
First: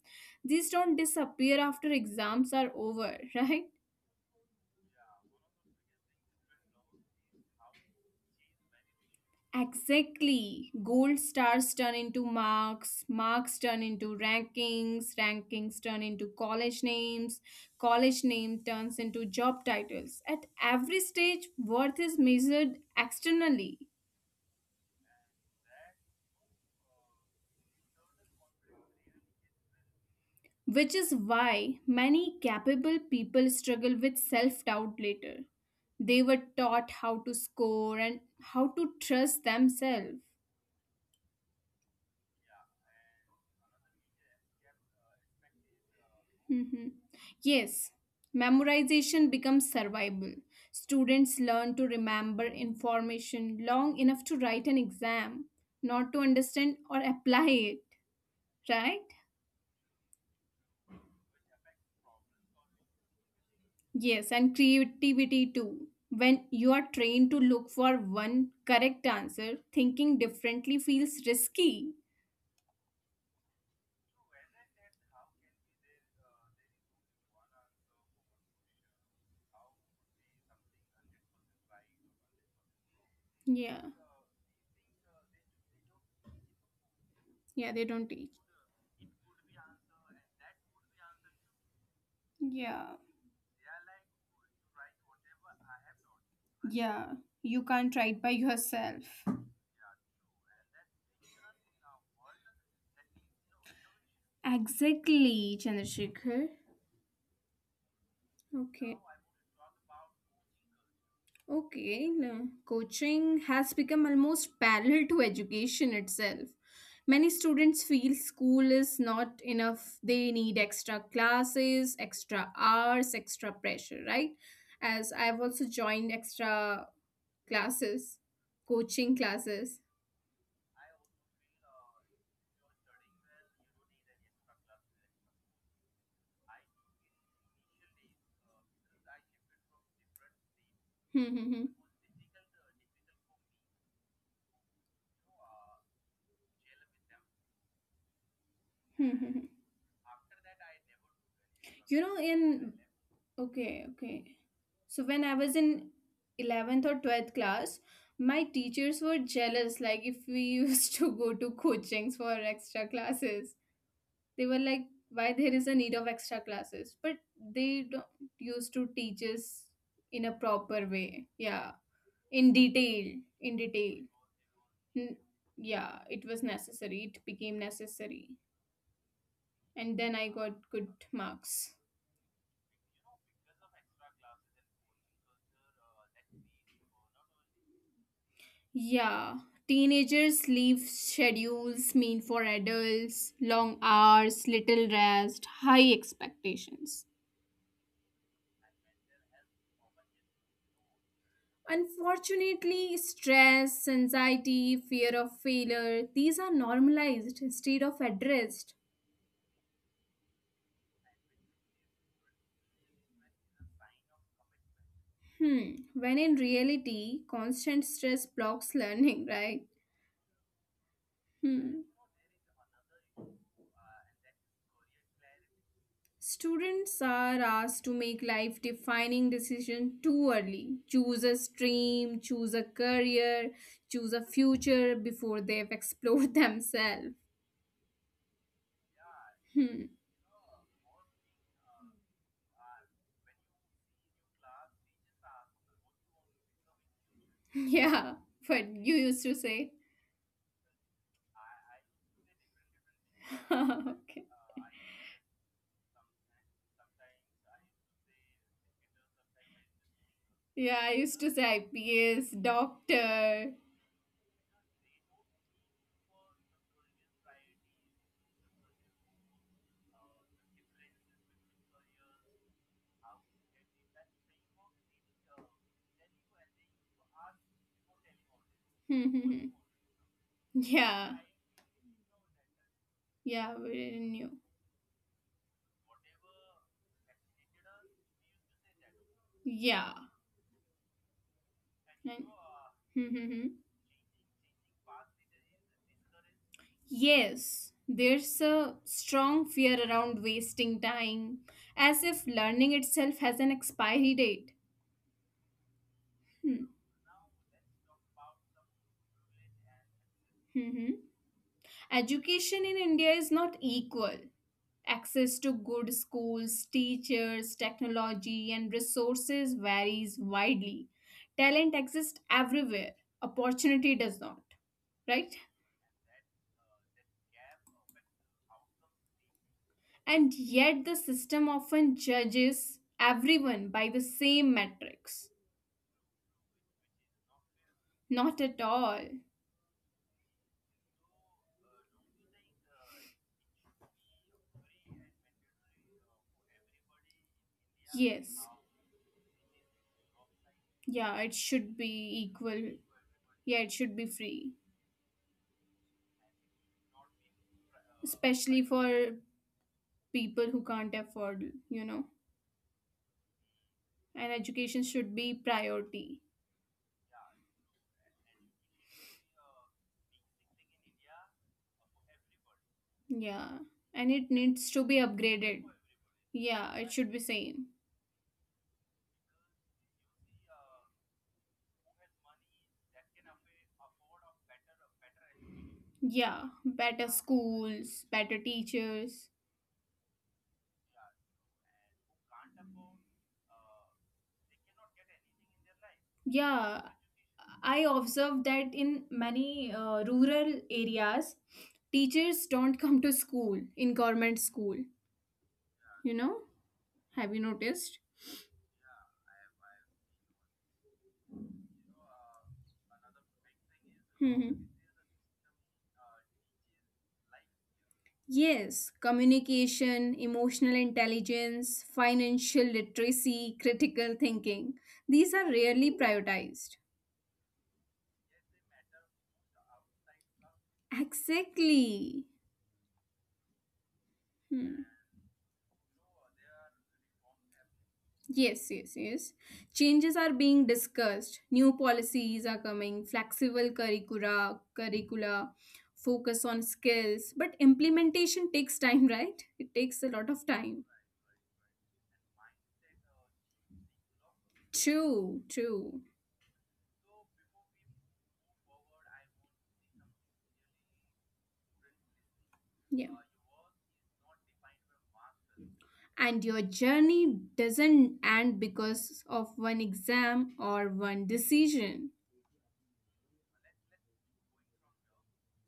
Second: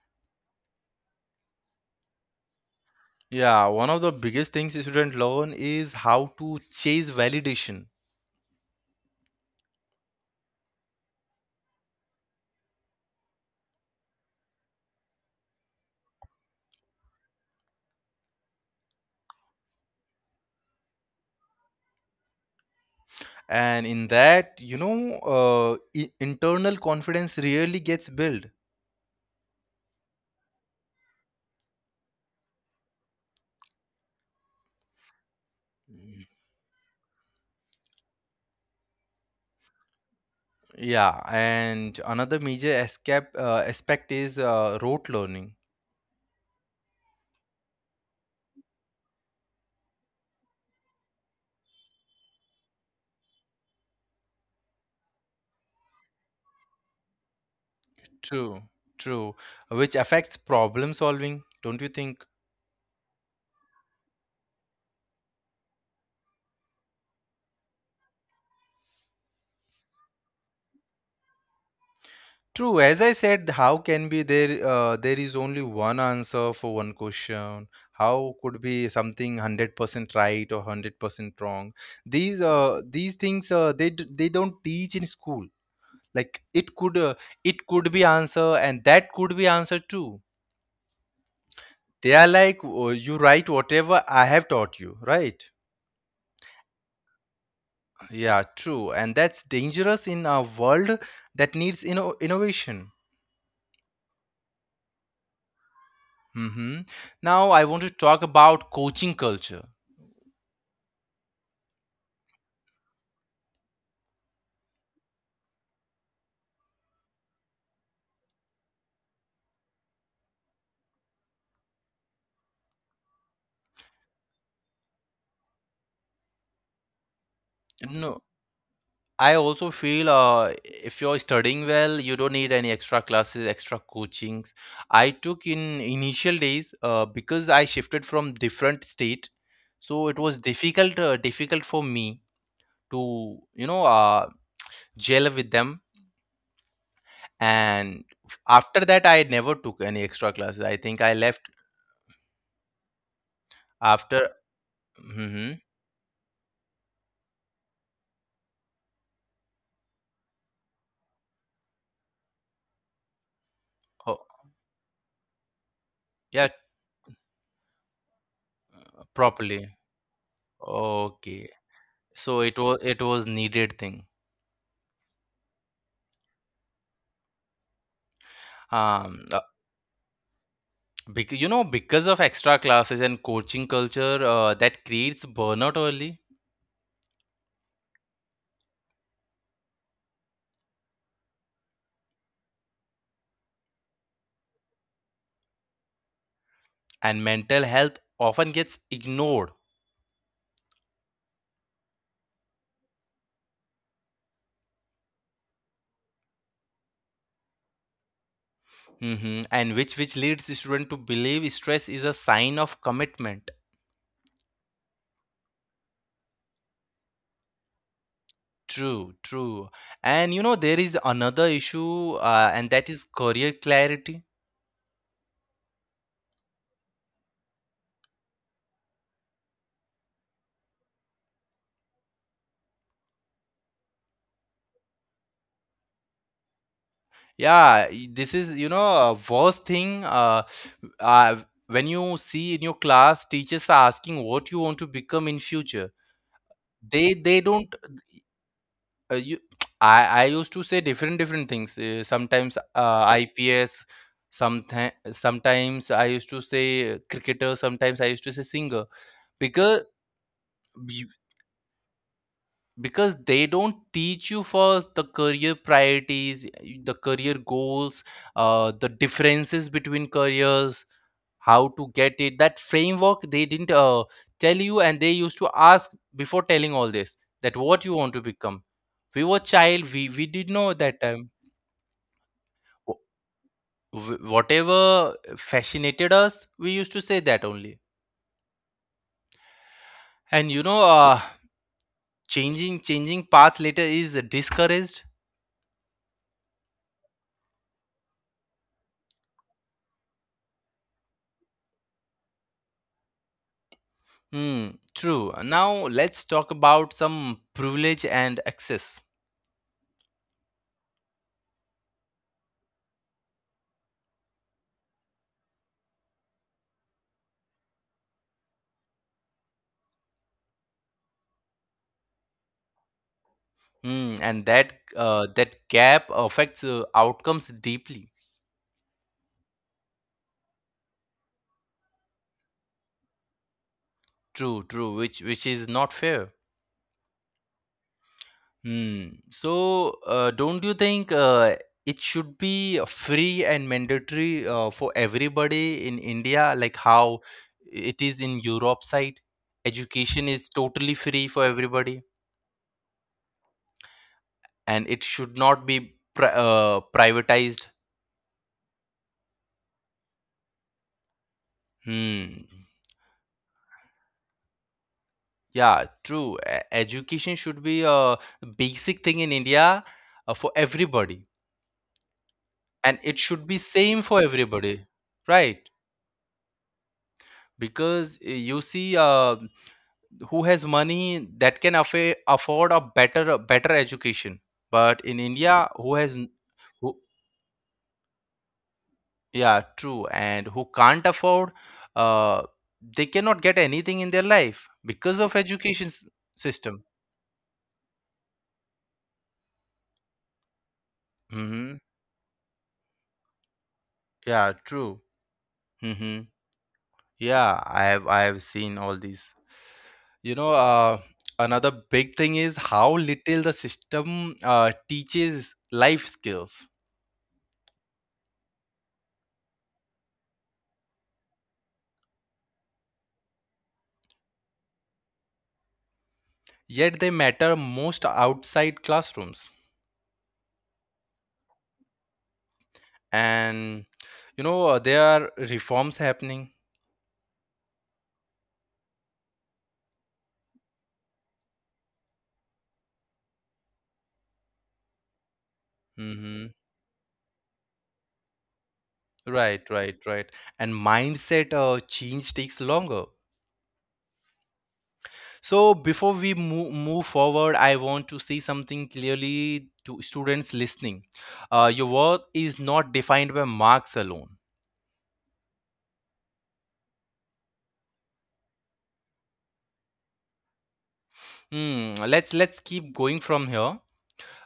Speaker 2: These don't disappear after exams are over, (laughs) right?
Speaker 1: Yeah, one of the biggest things students learn is how to chase validation.
Speaker 2: Exactly. Gold stars turn into marks, marks turn into rankings, rankings turn into college names, college name turns into job titles. At every stage, worth is measured externally,
Speaker 1: And in that, you know, internal confidence really gets built.
Speaker 2: which is why many capable people struggle with self doubt later. They were taught how to
Speaker 1: Mhm.
Speaker 2: score and how to trust themselves.
Speaker 1: Yeah, and another major escape, aspect is rote learning.
Speaker 2: Mhm. Yes, memorization becomes survival. Students learn to remember information long enough to write an exam, not to understand or apply it, right?
Speaker 1: True, true, which affects problem solving, don't you think?
Speaker 2: Yes, and creativity too. When you are trained to look for one correct answer, thinking differently feels risky.
Speaker 1: True. As I said, how can be there? There is only one answer for one question. How could be something 100% right or 100% wrong?
Speaker 2: Yeah,
Speaker 1: These things, they don't teach in school. Like,
Speaker 2: yeah, they don't teach.
Speaker 1: it could be answer, and that could be answer too.
Speaker 2: Yeah,
Speaker 1: They are like, "Oh, you write whatever I have taught you, right?
Speaker 2: yeah, you can't write by yourself.
Speaker 1: Yeah, true. And that's dangerous in a world that needs innovation.
Speaker 2: Exactly, Chandrasekhar.
Speaker 1: Hmm. Now I
Speaker 2: Okay.
Speaker 1: want to talk about coaching culture.
Speaker 2: Okay, coaching has become almost parallel to education itself. Many students feel school is not enough. They need extra classes, extra hours, extra pressure, right? As I've also joined extra classes, coaching
Speaker 1: No,
Speaker 2: classes.
Speaker 1: I also feel if you're studying well, you don't need any extra classes, extra coachings. I took in initial days because I shifted from different state, so it was difficult, difficult for me to, you know, gel with them. And
Speaker 2: (laughs)
Speaker 1: after that, I never took any extra classes. I
Speaker 2: You know,
Speaker 1: think I left
Speaker 2: in okay, okay. So when I
Speaker 1: after.
Speaker 2: was in
Speaker 1: Hmm.
Speaker 2: 11th or 12th class, my teachers were jealous like if we used (laughs) to go to coachings for extra classes. They were like why
Speaker 1: Oh,
Speaker 2: there is a need of extra classes, but
Speaker 1: yeah,
Speaker 2: they don't used to teach us in a proper
Speaker 1: properly.
Speaker 2: way. Yeah, in
Speaker 1: Okay,
Speaker 2: detail, in
Speaker 1: so it was,
Speaker 2: detail.
Speaker 1: it was needed
Speaker 2: N-
Speaker 1: thing.
Speaker 2: yeah, it was necessary. It became necessary. And then I
Speaker 1: Um, uh,
Speaker 2: got good marks.
Speaker 1: Because of extra classes and coaching culture, that creates burnout early,
Speaker 2: Yeah, teenagers leave schedules mean for adults, long hours, little rest, high expectations.
Speaker 1: and mental health often gets ignored.
Speaker 2: Unfortunately, stress, anxiety, fear of failure, these are normalized instead of addressed.
Speaker 1: Mhm. And which leads the student to believe stress is a sign of commitment.
Speaker 2: Hmm, when in reality, constant stress blocks learning, (laughs) right?
Speaker 1: True, true. And you know, there is
Speaker 2: Hmm.
Speaker 1: another issue, and that is career clarity.
Speaker 2: Students are asked to make life defining decision too early. Choose a stream, choose a career, choose a future before they've explored (laughs) themselves.
Speaker 1: Yeah, this is, you
Speaker 2: Hmm.
Speaker 1: know, a worst thing. Uh, when you see in your class, teachers are asking what you want to become in future.
Speaker 2: Yeah,
Speaker 1: They
Speaker 2: what
Speaker 1: don't
Speaker 2: you used to say.
Speaker 1: You, I used to say different different things.
Speaker 2: (laughs)
Speaker 1: Sometimes
Speaker 2: Okay.
Speaker 1: IPS, sometimes I used to say cricketer. Sometimes I used to say singer,
Speaker 2: Yeah, I
Speaker 1: because
Speaker 2: used to say
Speaker 1: you-
Speaker 2: IPS, doctor.
Speaker 1: because they don't teach you first the career priorities, the career goals, the differences between careers, how to get it. That framework they didn't tell you, and they used to ask, before telling all this, that
Speaker 2: (laughs)
Speaker 1: what you want to
Speaker 2: Yeah,
Speaker 1: become. We were child. We did know at that time.
Speaker 2: yeah, we didn't
Speaker 1: Wh-
Speaker 2: know.
Speaker 1: whatever fascinated us, we used to say that only,
Speaker 2: Yeah.
Speaker 1: and
Speaker 2: And- (laughs)
Speaker 1: changing paths later is discouraged.
Speaker 2: Yes, there's a strong fear around wasting time, as if learning itself has an expiry date.
Speaker 1: Hmm, true.
Speaker 2: Hmm,
Speaker 1: Now let's talk about some privilege and access.
Speaker 2: mhm. Education in India is not equal. Access to good schools, teachers, technology, and resources varies widely. Talent exists everywhere, opportunity does not, right?
Speaker 1: Hmm, and that gap affects outcomes deeply.
Speaker 2: And yet, the system often judges everyone by the same metrics.
Speaker 1: True, which is not fair.
Speaker 2: Not at all.
Speaker 1: Hmm. So, don't you think it should be free and mandatory for everybody in India, like how
Speaker 2: Yes,
Speaker 1: it is in Europe side?
Speaker 2: yeah, it
Speaker 1: Education is
Speaker 2: should
Speaker 1: totally
Speaker 2: be
Speaker 1: free for
Speaker 2: equal.
Speaker 1: everybody,
Speaker 2: Yeah, it should be free,
Speaker 1: and it should not be
Speaker 2: especially
Speaker 1: privatized.
Speaker 2: for people who can't afford, you know.
Speaker 1: Hmm.
Speaker 2: And education should be priority.
Speaker 1: Yeah, true. Education should be a basic thing in India, for everybody,
Speaker 2: Yeah. And
Speaker 1: and
Speaker 2: it
Speaker 1: it should
Speaker 2: needs
Speaker 1: be
Speaker 2: to be
Speaker 1: same for
Speaker 2: upgraded.
Speaker 1: everybody,
Speaker 2: Yeah,
Speaker 1: right?
Speaker 2: it should be same.
Speaker 1: Because you see, who has money, that can affa afford a better education, but in
Speaker 2: Yeah,
Speaker 1: India,
Speaker 2: better
Speaker 1: who has n-
Speaker 2: schools,
Speaker 1: who
Speaker 2: better teachers.
Speaker 1: yeah True. And who can't afford, uh they cannot get anything in their life because of
Speaker 2: Yeah,
Speaker 1: education s-
Speaker 2: I
Speaker 1: system
Speaker 2: observed that in many rural areas, teachers don't
Speaker 1: Mm-hmm.
Speaker 2: come to school in government school,
Speaker 1: Yeah,
Speaker 2: you
Speaker 1: true.
Speaker 2: know? Have you
Speaker 1: Mm-hmm.
Speaker 2: noticed?
Speaker 1: Yeah, I have, I have seen all these. you know uh Another big thing is how little
Speaker 2: Mhm.
Speaker 1: the system teaches life skills,
Speaker 2: Yes, communication, emotional intelligence, financial literacy, critical thinking. These are rarely prioritized.
Speaker 1: yet they matter most outside classrooms.
Speaker 2: Exactly. Hmm.
Speaker 1: And there are reforms happening.
Speaker 2: Yes, yes, yes. Changes are being discussed. New policies are coming, flexible curricula, focus on skills. But
Speaker 1: Hmm.
Speaker 2: implementation takes time, right? It takes a lot of time.
Speaker 1: Right, right, right. And mindset change takes longer.
Speaker 2: True, true.
Speaker 1: So before we move forward, I want to say something clearly to students listening.
Speaker 2: Yeah.
Speaker 1: Your worth is not defined by marks alone.
Speaker 2: And your journey doesn't end because of one exam or one decision.
Speaker 1: Hmm, let's keep going from here.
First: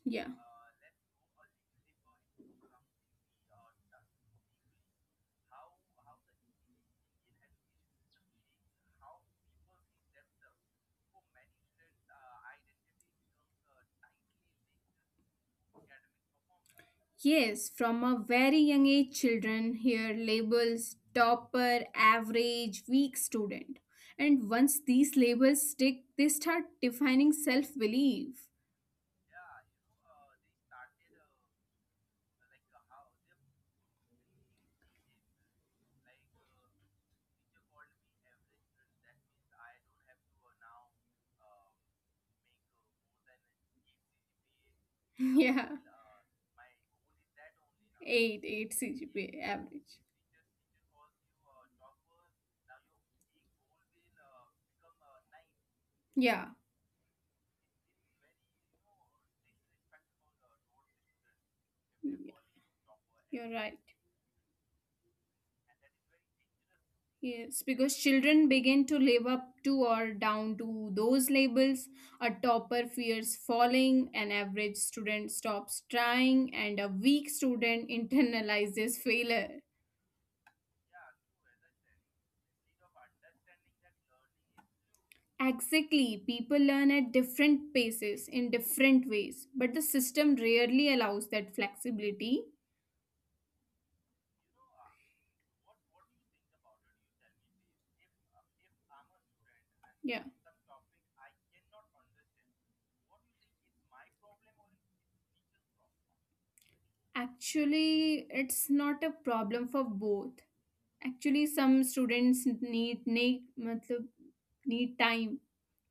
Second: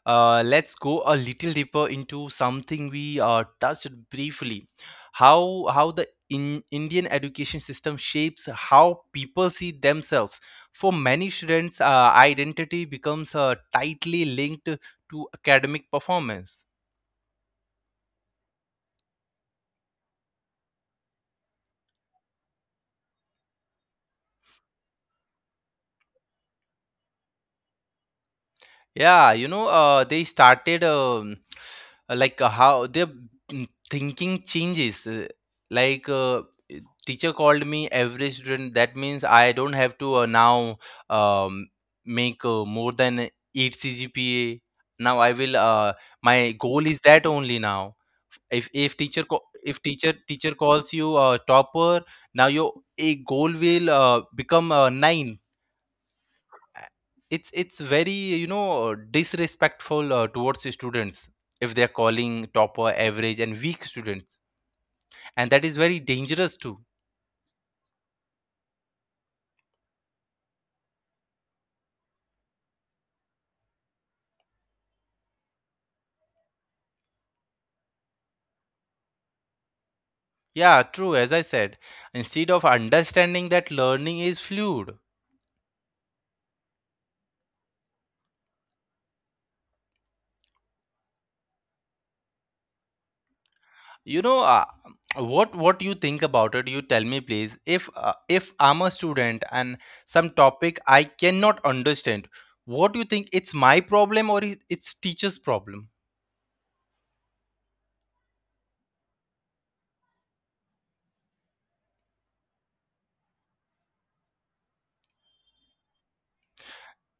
Speaker 2: Yeah.
Speaker 1: Let's go a little deeper into something we touched briefly. How the in Indian education system shapes how people see themselves. For many students, identity becomes tightly linked to academic performance.
Speaker 2: Yes, from a very young age, children hear labels topper, average, weak student. And once these labels stick, they start defining self belief. (laughs)
Speaker 1: Yeah, you know, they started like how their thinking changes. Like uh, Teacher called me every student. That means I don't have to now um, make more than 8 CGPA. Now I will.
Speaker 2: Yeah,
Speaker 1: My goal is that only now.
Speaker 2: 8,
Speaker 1: If
Speaker 2: 8
Speaker 1: if teacher
Speaker 2: CGPA
Speaker 1: co- if
Speaker 2: average.
Speaker 1: teacher teacher calls you a topper, now your a goal will become 9.
Speaker 2: Yeah,
Speaker 1: It's very, you know, disrespectful towards the students if they're
Speaker 2: yeah,
Speaker 1: calling topper, average
Speaker 2: you're
Speaker 1: and
Speaker 2: right.
Speaker 1: weak students, and that is very dangerous too.
Speaker 2: Yes, because children begin to live up to or down to those labels. A topper fears falling, an average student stops trying, and a weak student (laughs) internalizes failure.
Speaker 1: Yeah, true. As I said, instead of understanding that learning is fluid.
Speaker 2: Exactly, people learn at different paces in different ways, but the system rarely allows that flexibility.
Speaker 1: you know uh, what you think about it, you tell me please. If if I'm a student and some topic
Speaker 2: Yeah,
Speaker 1: I cannot understand, what do you think? It's my problem, or it's teacher's problem?
Speaker 2: actually, it's not a problem for both. Actually, some students need matlab, need time.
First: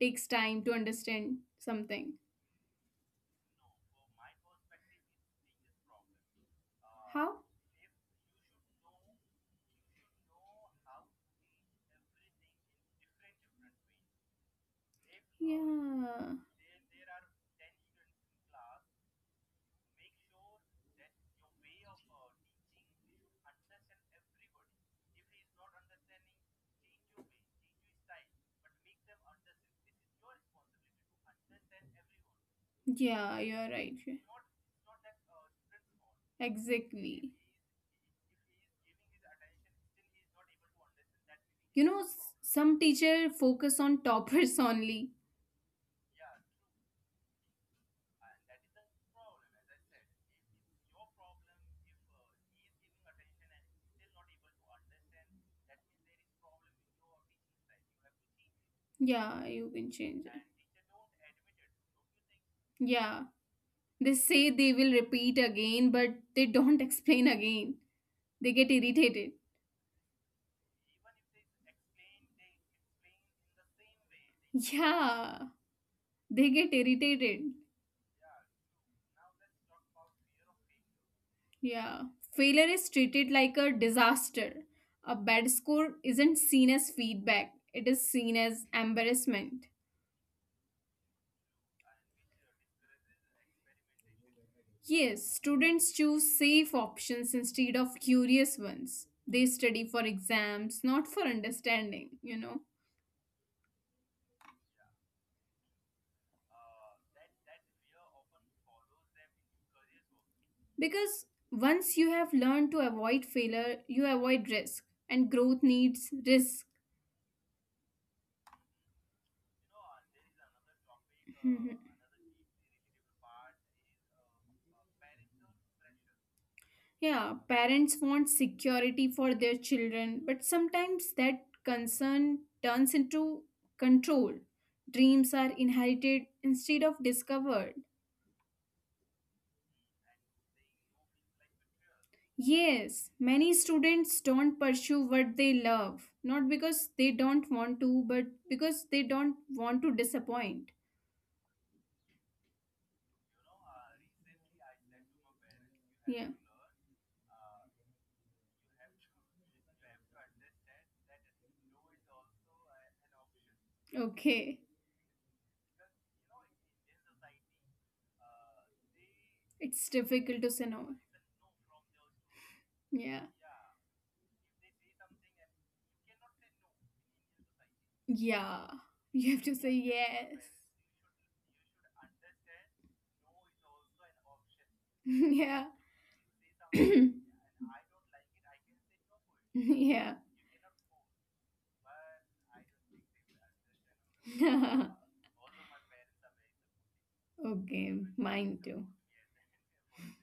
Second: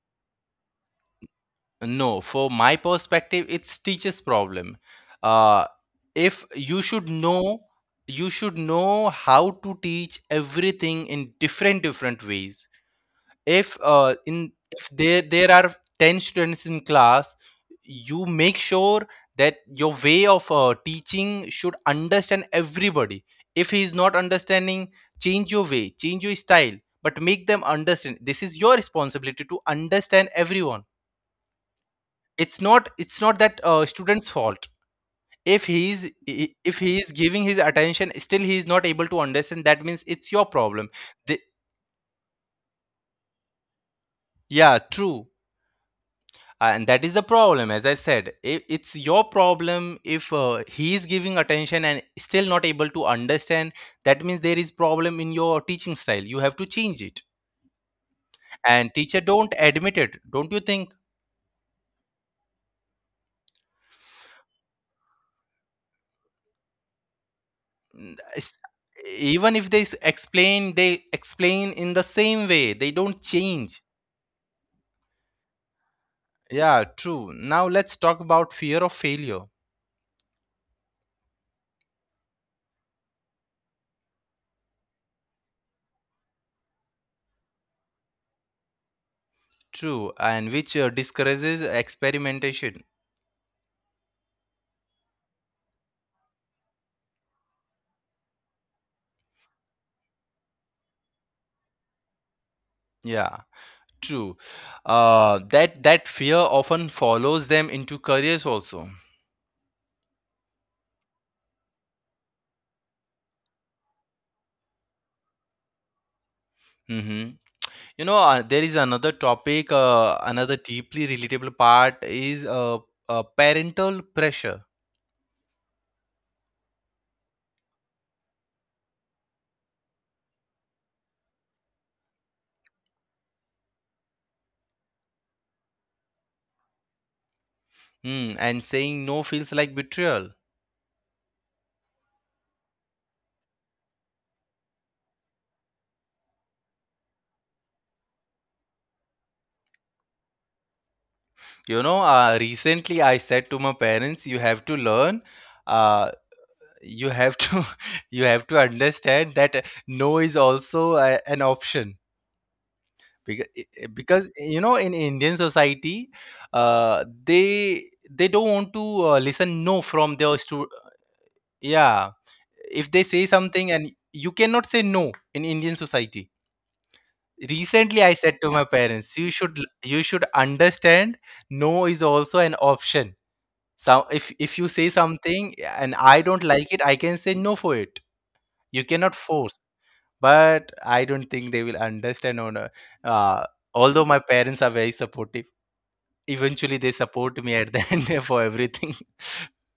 Speaker 2: Takes time to understand something.
Speaker 1: No, for my perspective, it's teachers' problem. Uh, if you should
Speaker 2: How?
Speaker 1: know, you should know how to teach everything in different ways. If in if there are ten
Speaker 2: Yeah.
Speaker 1: students in class, you make sure that your way of teaching should understand everybody. If he is not understanding, change your way, change your style, but make them understand. This is your responsibility, to understand everyone. it's not it's
Speaker 2: Yeah,
Speaker 1: not that
Speaker 2: you're right. Yeah.
Speaker 1: student's fault. If if he is
Speaker 2: Exactly.
Speaker 1: giving his attention, still he is not able to understand, that means it's your problem. the,
Speaker 2: You know, some teacher focus on toppers (laughs)
Speaker 1: yeah,
Speaker 2: only.
Speaker 1: true. And that is the problem. As I said, I it's your problem. If he is giving attention and still not able to understand, that means there is problem in your teaching style, you have to change it. And teacher
Speaker 2: Yeah,
Speaker 1: don't
Speaker 2: you can
Speaker 1: admit it,
Speaker 2: change it.
Speaker 1: don't you think?
Speaker 2: Yeah. They say they will repeat again, but they don't (laughs) explain again. They
Speaker 1: It's-
Speaker 2: get irritated.
Speaker 1: Even if they explain, they explain in the same way, they don't change.
Speaker 2: Yeah, they get
Speaker 1: Yeah, true.
Speaker 2: irritated.
Speaker 1: Now let's talk about fear of failure.
Speaker 2: Yeah. Failure is treated like a disaster. A bad score isn't seen as feedback, it is seen as embarrassment.
Speaker 1: True, and which discourages experimentation.
Speaker 2: Yes, students choose safe options instead of curious ones. They study for exams, not for understanding, you know.
Speaker 1: Yeah, true. That that fear often follows them into careers also.
Speaker 2: Because once you have learned to avoid failure, you avoid risk, and growth needs risk.
Speaker 1: Hmm. You know, there is another topic, another deeply relatable
Speaker 2: Hmm.
Speaker 1: part is parental pressure.
Speaker 2: Yeah, parents want security for their children, but sometimes that concern turns into control. Dreams are inherited instead of discovered.
Speaker 1: Mm, and saying no feels like betrayal.
Speaker 2: Yes, many students don't pursue what they love, not because they don't want to, but because they don't want to disappoint.
Speaker 1: You know, recently I said to my parents, "You have to learn." Uh,
Speaker 2: Yeah.
Speaker 1: you have to (laughs) you have to understand that, no is also an option, because because
Speaker 2: Okay,
Speaker 1: you know, in Indian society, uh, they they don't want to listen
Speaker 2: it's
Speaker 1: no from
Speaker 2: difficult to
Speaker 1: their
Speaker 2: say no.
Speaker 1: yeah. If
Speaker 2: Yeah,
Speaker 1: they say something, and you cannot say no in Indian society. Recently, I said
Speaker 2: yeah. (laughs)
Speaker 1: to my
Speaker 2: You have
Speaker 1: parents,
Speaker 2: to
Speaker 1: you
Speaker 2: say
Speaker 1: should, you
Speaker 2: yes.
Speaker 1: should understand, no is also an option. So if you say
Speaker 2: (laughs) Yeah,
Speaker 1: something and I don't like it, I
Speaker 2: (clears throat)
Speaker 1: can say no for it. You cannot force.
Speaker 2: yeah.
Speaker 1: But I don't think they will understand or no. Uh, although my parents are very
Speaker 2: (laughs)
Speaker 1: supportive, eventually they support me
Speaker 2: Okay,
Speaker 1: at the (laughs)
Speaker 2: mine
Speaker 1: end for
Speaker 2: too.
Speaker 1: everything.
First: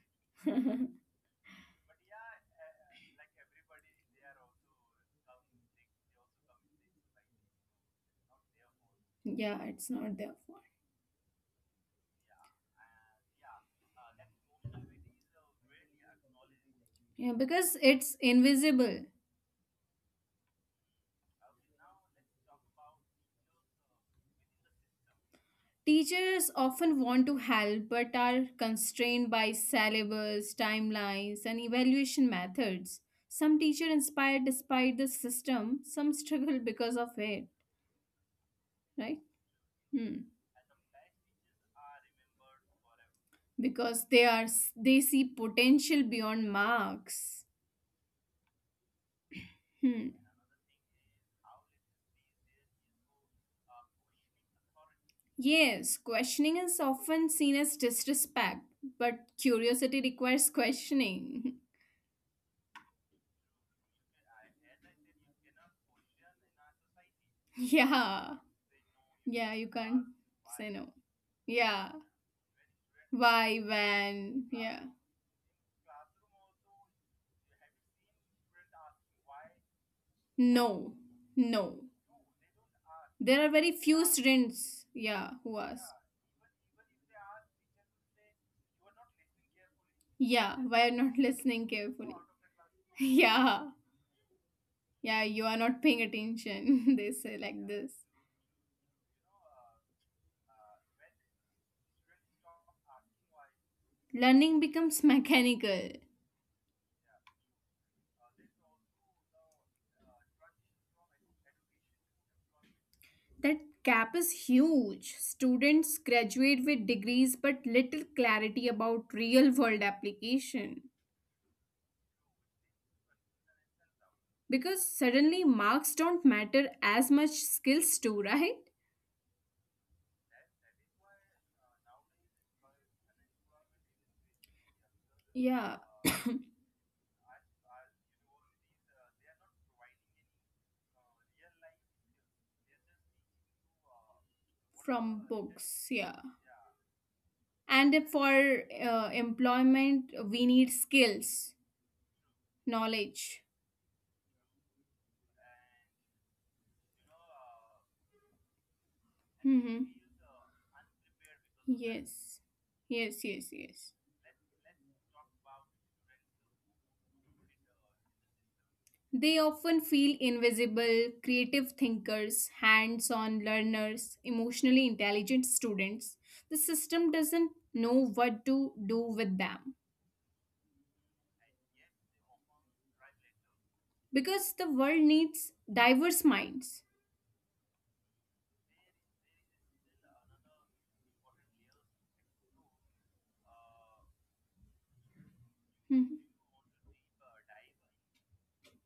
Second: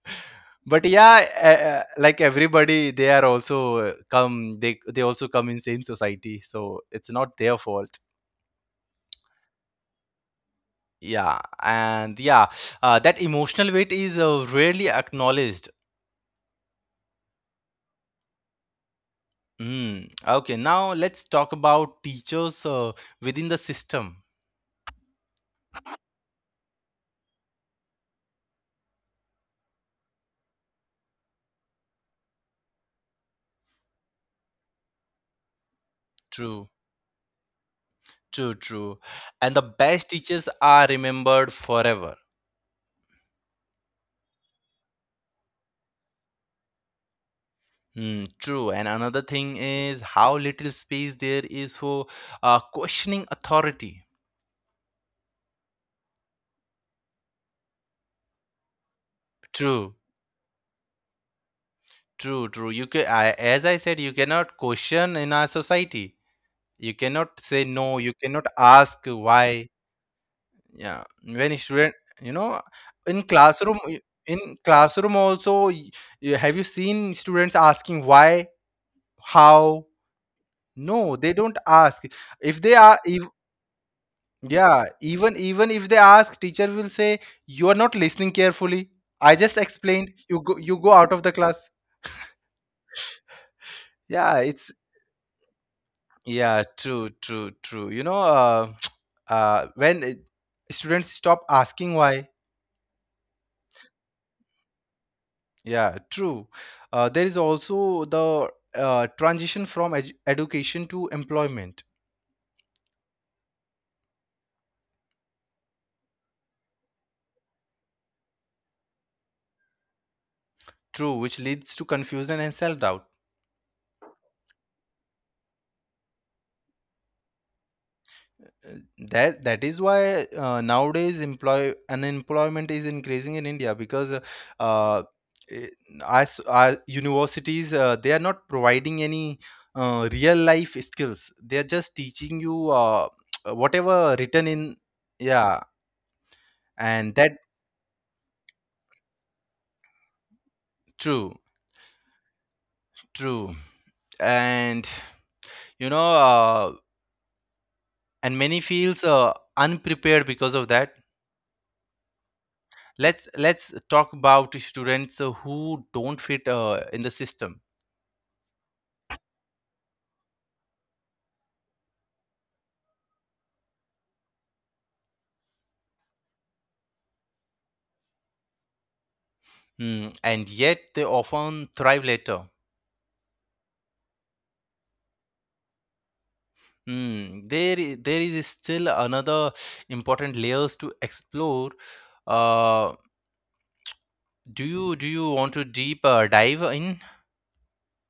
Speaker 1: (laughs) But yeah, like everybody, they are also come. They also come in same society, so it's not their fault.
Speaker 2: (laughs) Yeah, it's not their fault.
Speaker 1: Yeah, and yeah, that emotional weight is rarely acknowledged.
Speaker 2: Yeah, because it's invisible.
Speaker 1: Mm. Okay, now let's talk about teachers within the system.
Speaker 2: Teachers often want to help but are constrained by syllabus, timelines, and evaluation methods. Some teacher inspire despite the system, some
Speaker 1: True.
Speaker 2: struggle because of it,
Speaker 1: True. And the
Speaker 2: right?
Speaker 1: best teachers
Speaker 2: Hmm.
Speaker 1: are remembered forever.
Speaker 2: Because they are they see potential beyond marks.
Speaker 1: Hmm, true. And another thing is how
Speaker 2: Hmm.
Speaker 1: little space there is for questioning authority.
Speaker 2: Yes, questioning is often seen as disrespect, but
Speaker 1: True,
Speaker 2: curiosity requires questioning.
Speaker 1: true. You can, I, as I said, you cannot question in our society. You cannot
Speaker 2: (laughs)
Speaker 1: say no. You
Speaker 2: Yeah.
Speaker 1: cannot ask
Speaker 2: Yeah, you
Speaker 1: why.
Speaker 2: can't say no.
Speaker 1: Yeah. When a
Speaker 2: Yeah.
Speaker 1: student, you know, in
Speaker 2: Why,
Speaker 1: classroom,
Speaker 2: when, yeah.
Speaker 1: in classroom also, have you seen students asking why, how?
Speaker 2: No, no.
Speaker 1: No, they don't ask. If they
Speaker 2: There are
Speaker 1: are,
Speaker 2: very
Speaker 1: if,
Speaker 2: few students, yeah,
Speaker 1: Yeah,
Speaker 2: who ask.
Speaker 1: even even if they ask, teacher will say you are not listening carefully. I just
Speaker 2: Yeah,
Speaker 1: explained.
Speaker 2: why are not
Speaker 1: You go
Speaker 2: listening
Speaker 1: out of the
Speaker 2: carefully?
Speaker 1: class.
Speaker 2: (laughs) Yeah,
Speaker 1: Yeah,
Speaker 2: yeah,
Speaker 1: it's
Speaker 2: you are not paying attention. (laughs) They
Speaker 1: yeah,
Speaker 2: say like
Speaker 1: true,
Speaker 2: this.
Speaker 1: true, true. You know, (tsk) uh, when it- students stop asking why.
Speaker 2: Learning becomes mechanical.
Speaker 1: Yeah, true. There is also the transition from education to employment.
Speaker 2: That gap is huge. Students graduate with degrees but little clarity about real world application.
Speaker 1: True, which leads to confusion and self doubt.
Speaker 2: Because suddenly marks don't matter as much skills do, (laughs) right?
Speaker 1: That is why nowadays employ unemployment is increasing in India, because uh,
Speaker 2: Yeah,
Speaker 1: eh, as our universities, they are not providing any real life skills. They are just teaching you (tsk)
Speaker 2: (coughs)
Speaker 1: whatever
Speaker 2: from
Speaker 1: written in,
Speaker 2: books. Yeah.
Speaker 1: yeah, and
Speaker 2: And
Speaker 1: that,
Speaker 2: for employment, we need skills,
Speaker 1: true,
Speaker 2: knowledge.
Speaker 1: true. And you know, and many
Speaker 2: Mm-hmm.
Speaker 1: feels unprepared because of that.
Speaker 2: Yes. Yes, yes, yes.
Speaker 1: Let's talk about students who don't fit in the system.
Speaker 2: They often feel invisible, creative thinkers, hands on learners, emotionally intelligent students. The system doesn't know what to do with them
Speaker 1: Hmm, and yet they often thrive later.
Speaker 2: because the world needs diverse minds.
Speaker 1: Hmm, there is still another important layers to explore. Uh, do you
Speaker 2: Mhm.
Speaker 1: want to deep dive in?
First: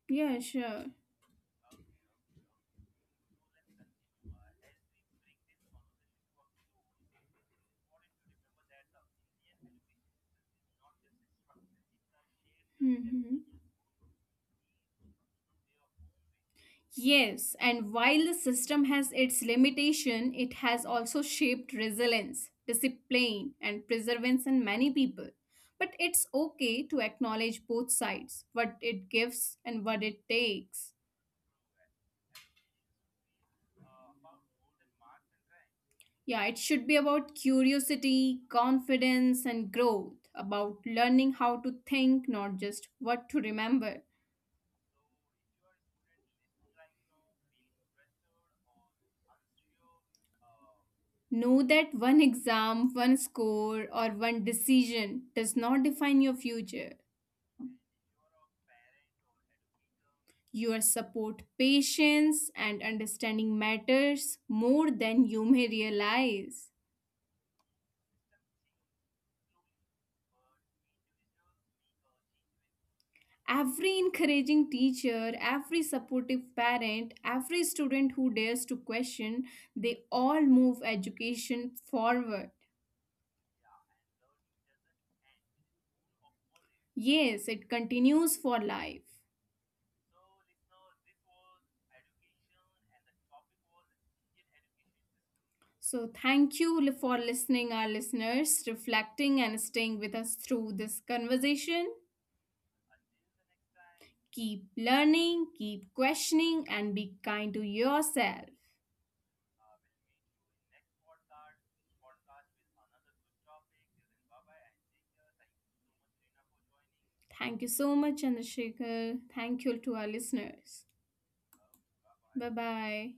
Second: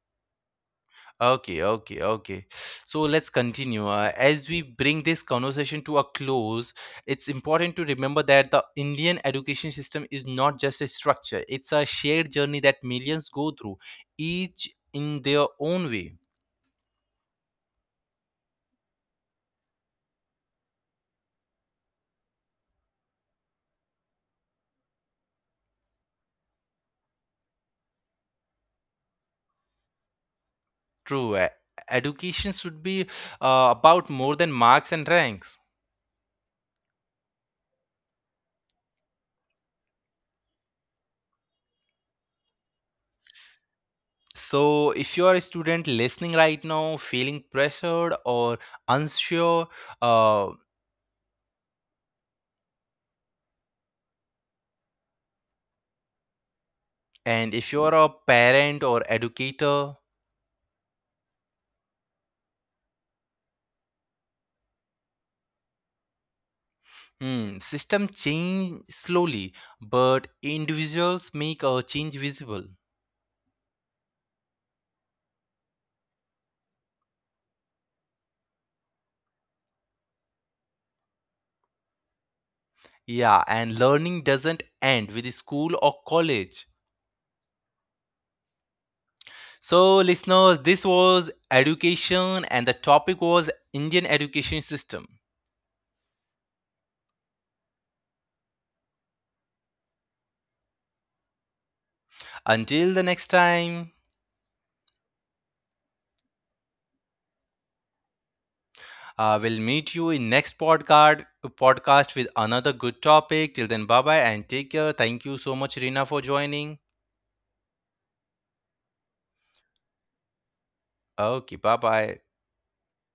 Speaker 2: Yeah, sure.
Speaker 1: Okay. So let's continue. As we bring this conversation to a close, it's important to remember that the Indian education system is not just a structure, it's a shared journey that millions
Speaker 2: Mhm.
Speaker 1: go through, each in their own way.
Speaker 2: Yes, and while the system has its limitation, it has also shaped resilience, discipline, and perseverance in many people. But it's okay to acknowledge both sides, what it gives and what it takes.
Speaker 1: True. Uh, education should be about more than marks and ranks.
Speaker 2: Yeah, it should be about curiosity, confidence, and growth, about learning how to think, not just what to remember.
Speaker 1: So if you are a student listening right now, feeling pressured or unsure, uh,
Speaker 2: Know that one exam, one score, or one decision does not define your future.
Speaker 1: and if you are a parent or educator.
Speaker 2: Your support, patience, and understanding matters more than you may realize.
Speaker 1: Hmm, system change slowly, but individuals make a change visible.
Speaker 2: Every encouraging teacher, every supportive parent, every student who dares to question, they all move education forward.
Speaker 1: Yeah, and learning doesn't end with school or college.
Speaker 2: Yes, it continues for life.
Speaker 1: So, listeners, this was education, and the topic was Indian education system.
Speaker 2: So, thank you for listening, our listeners, reflecting and staying with us through this conversation.
Speaker 1: Until the next time,
Speaker 2: Keep learning, keep questioning, and be kind to yourself.
Speaker 1: we'll meet you in next podcast with another good topic. Till then, bye bye, and take care. Thank you so much, Rina, for joining.
Speaker 2: Thank you so much, Chandrasekhar. Thank you to our listeners.
Speaker 1: Okay, bye bye.
Speaker 2: Bye bye.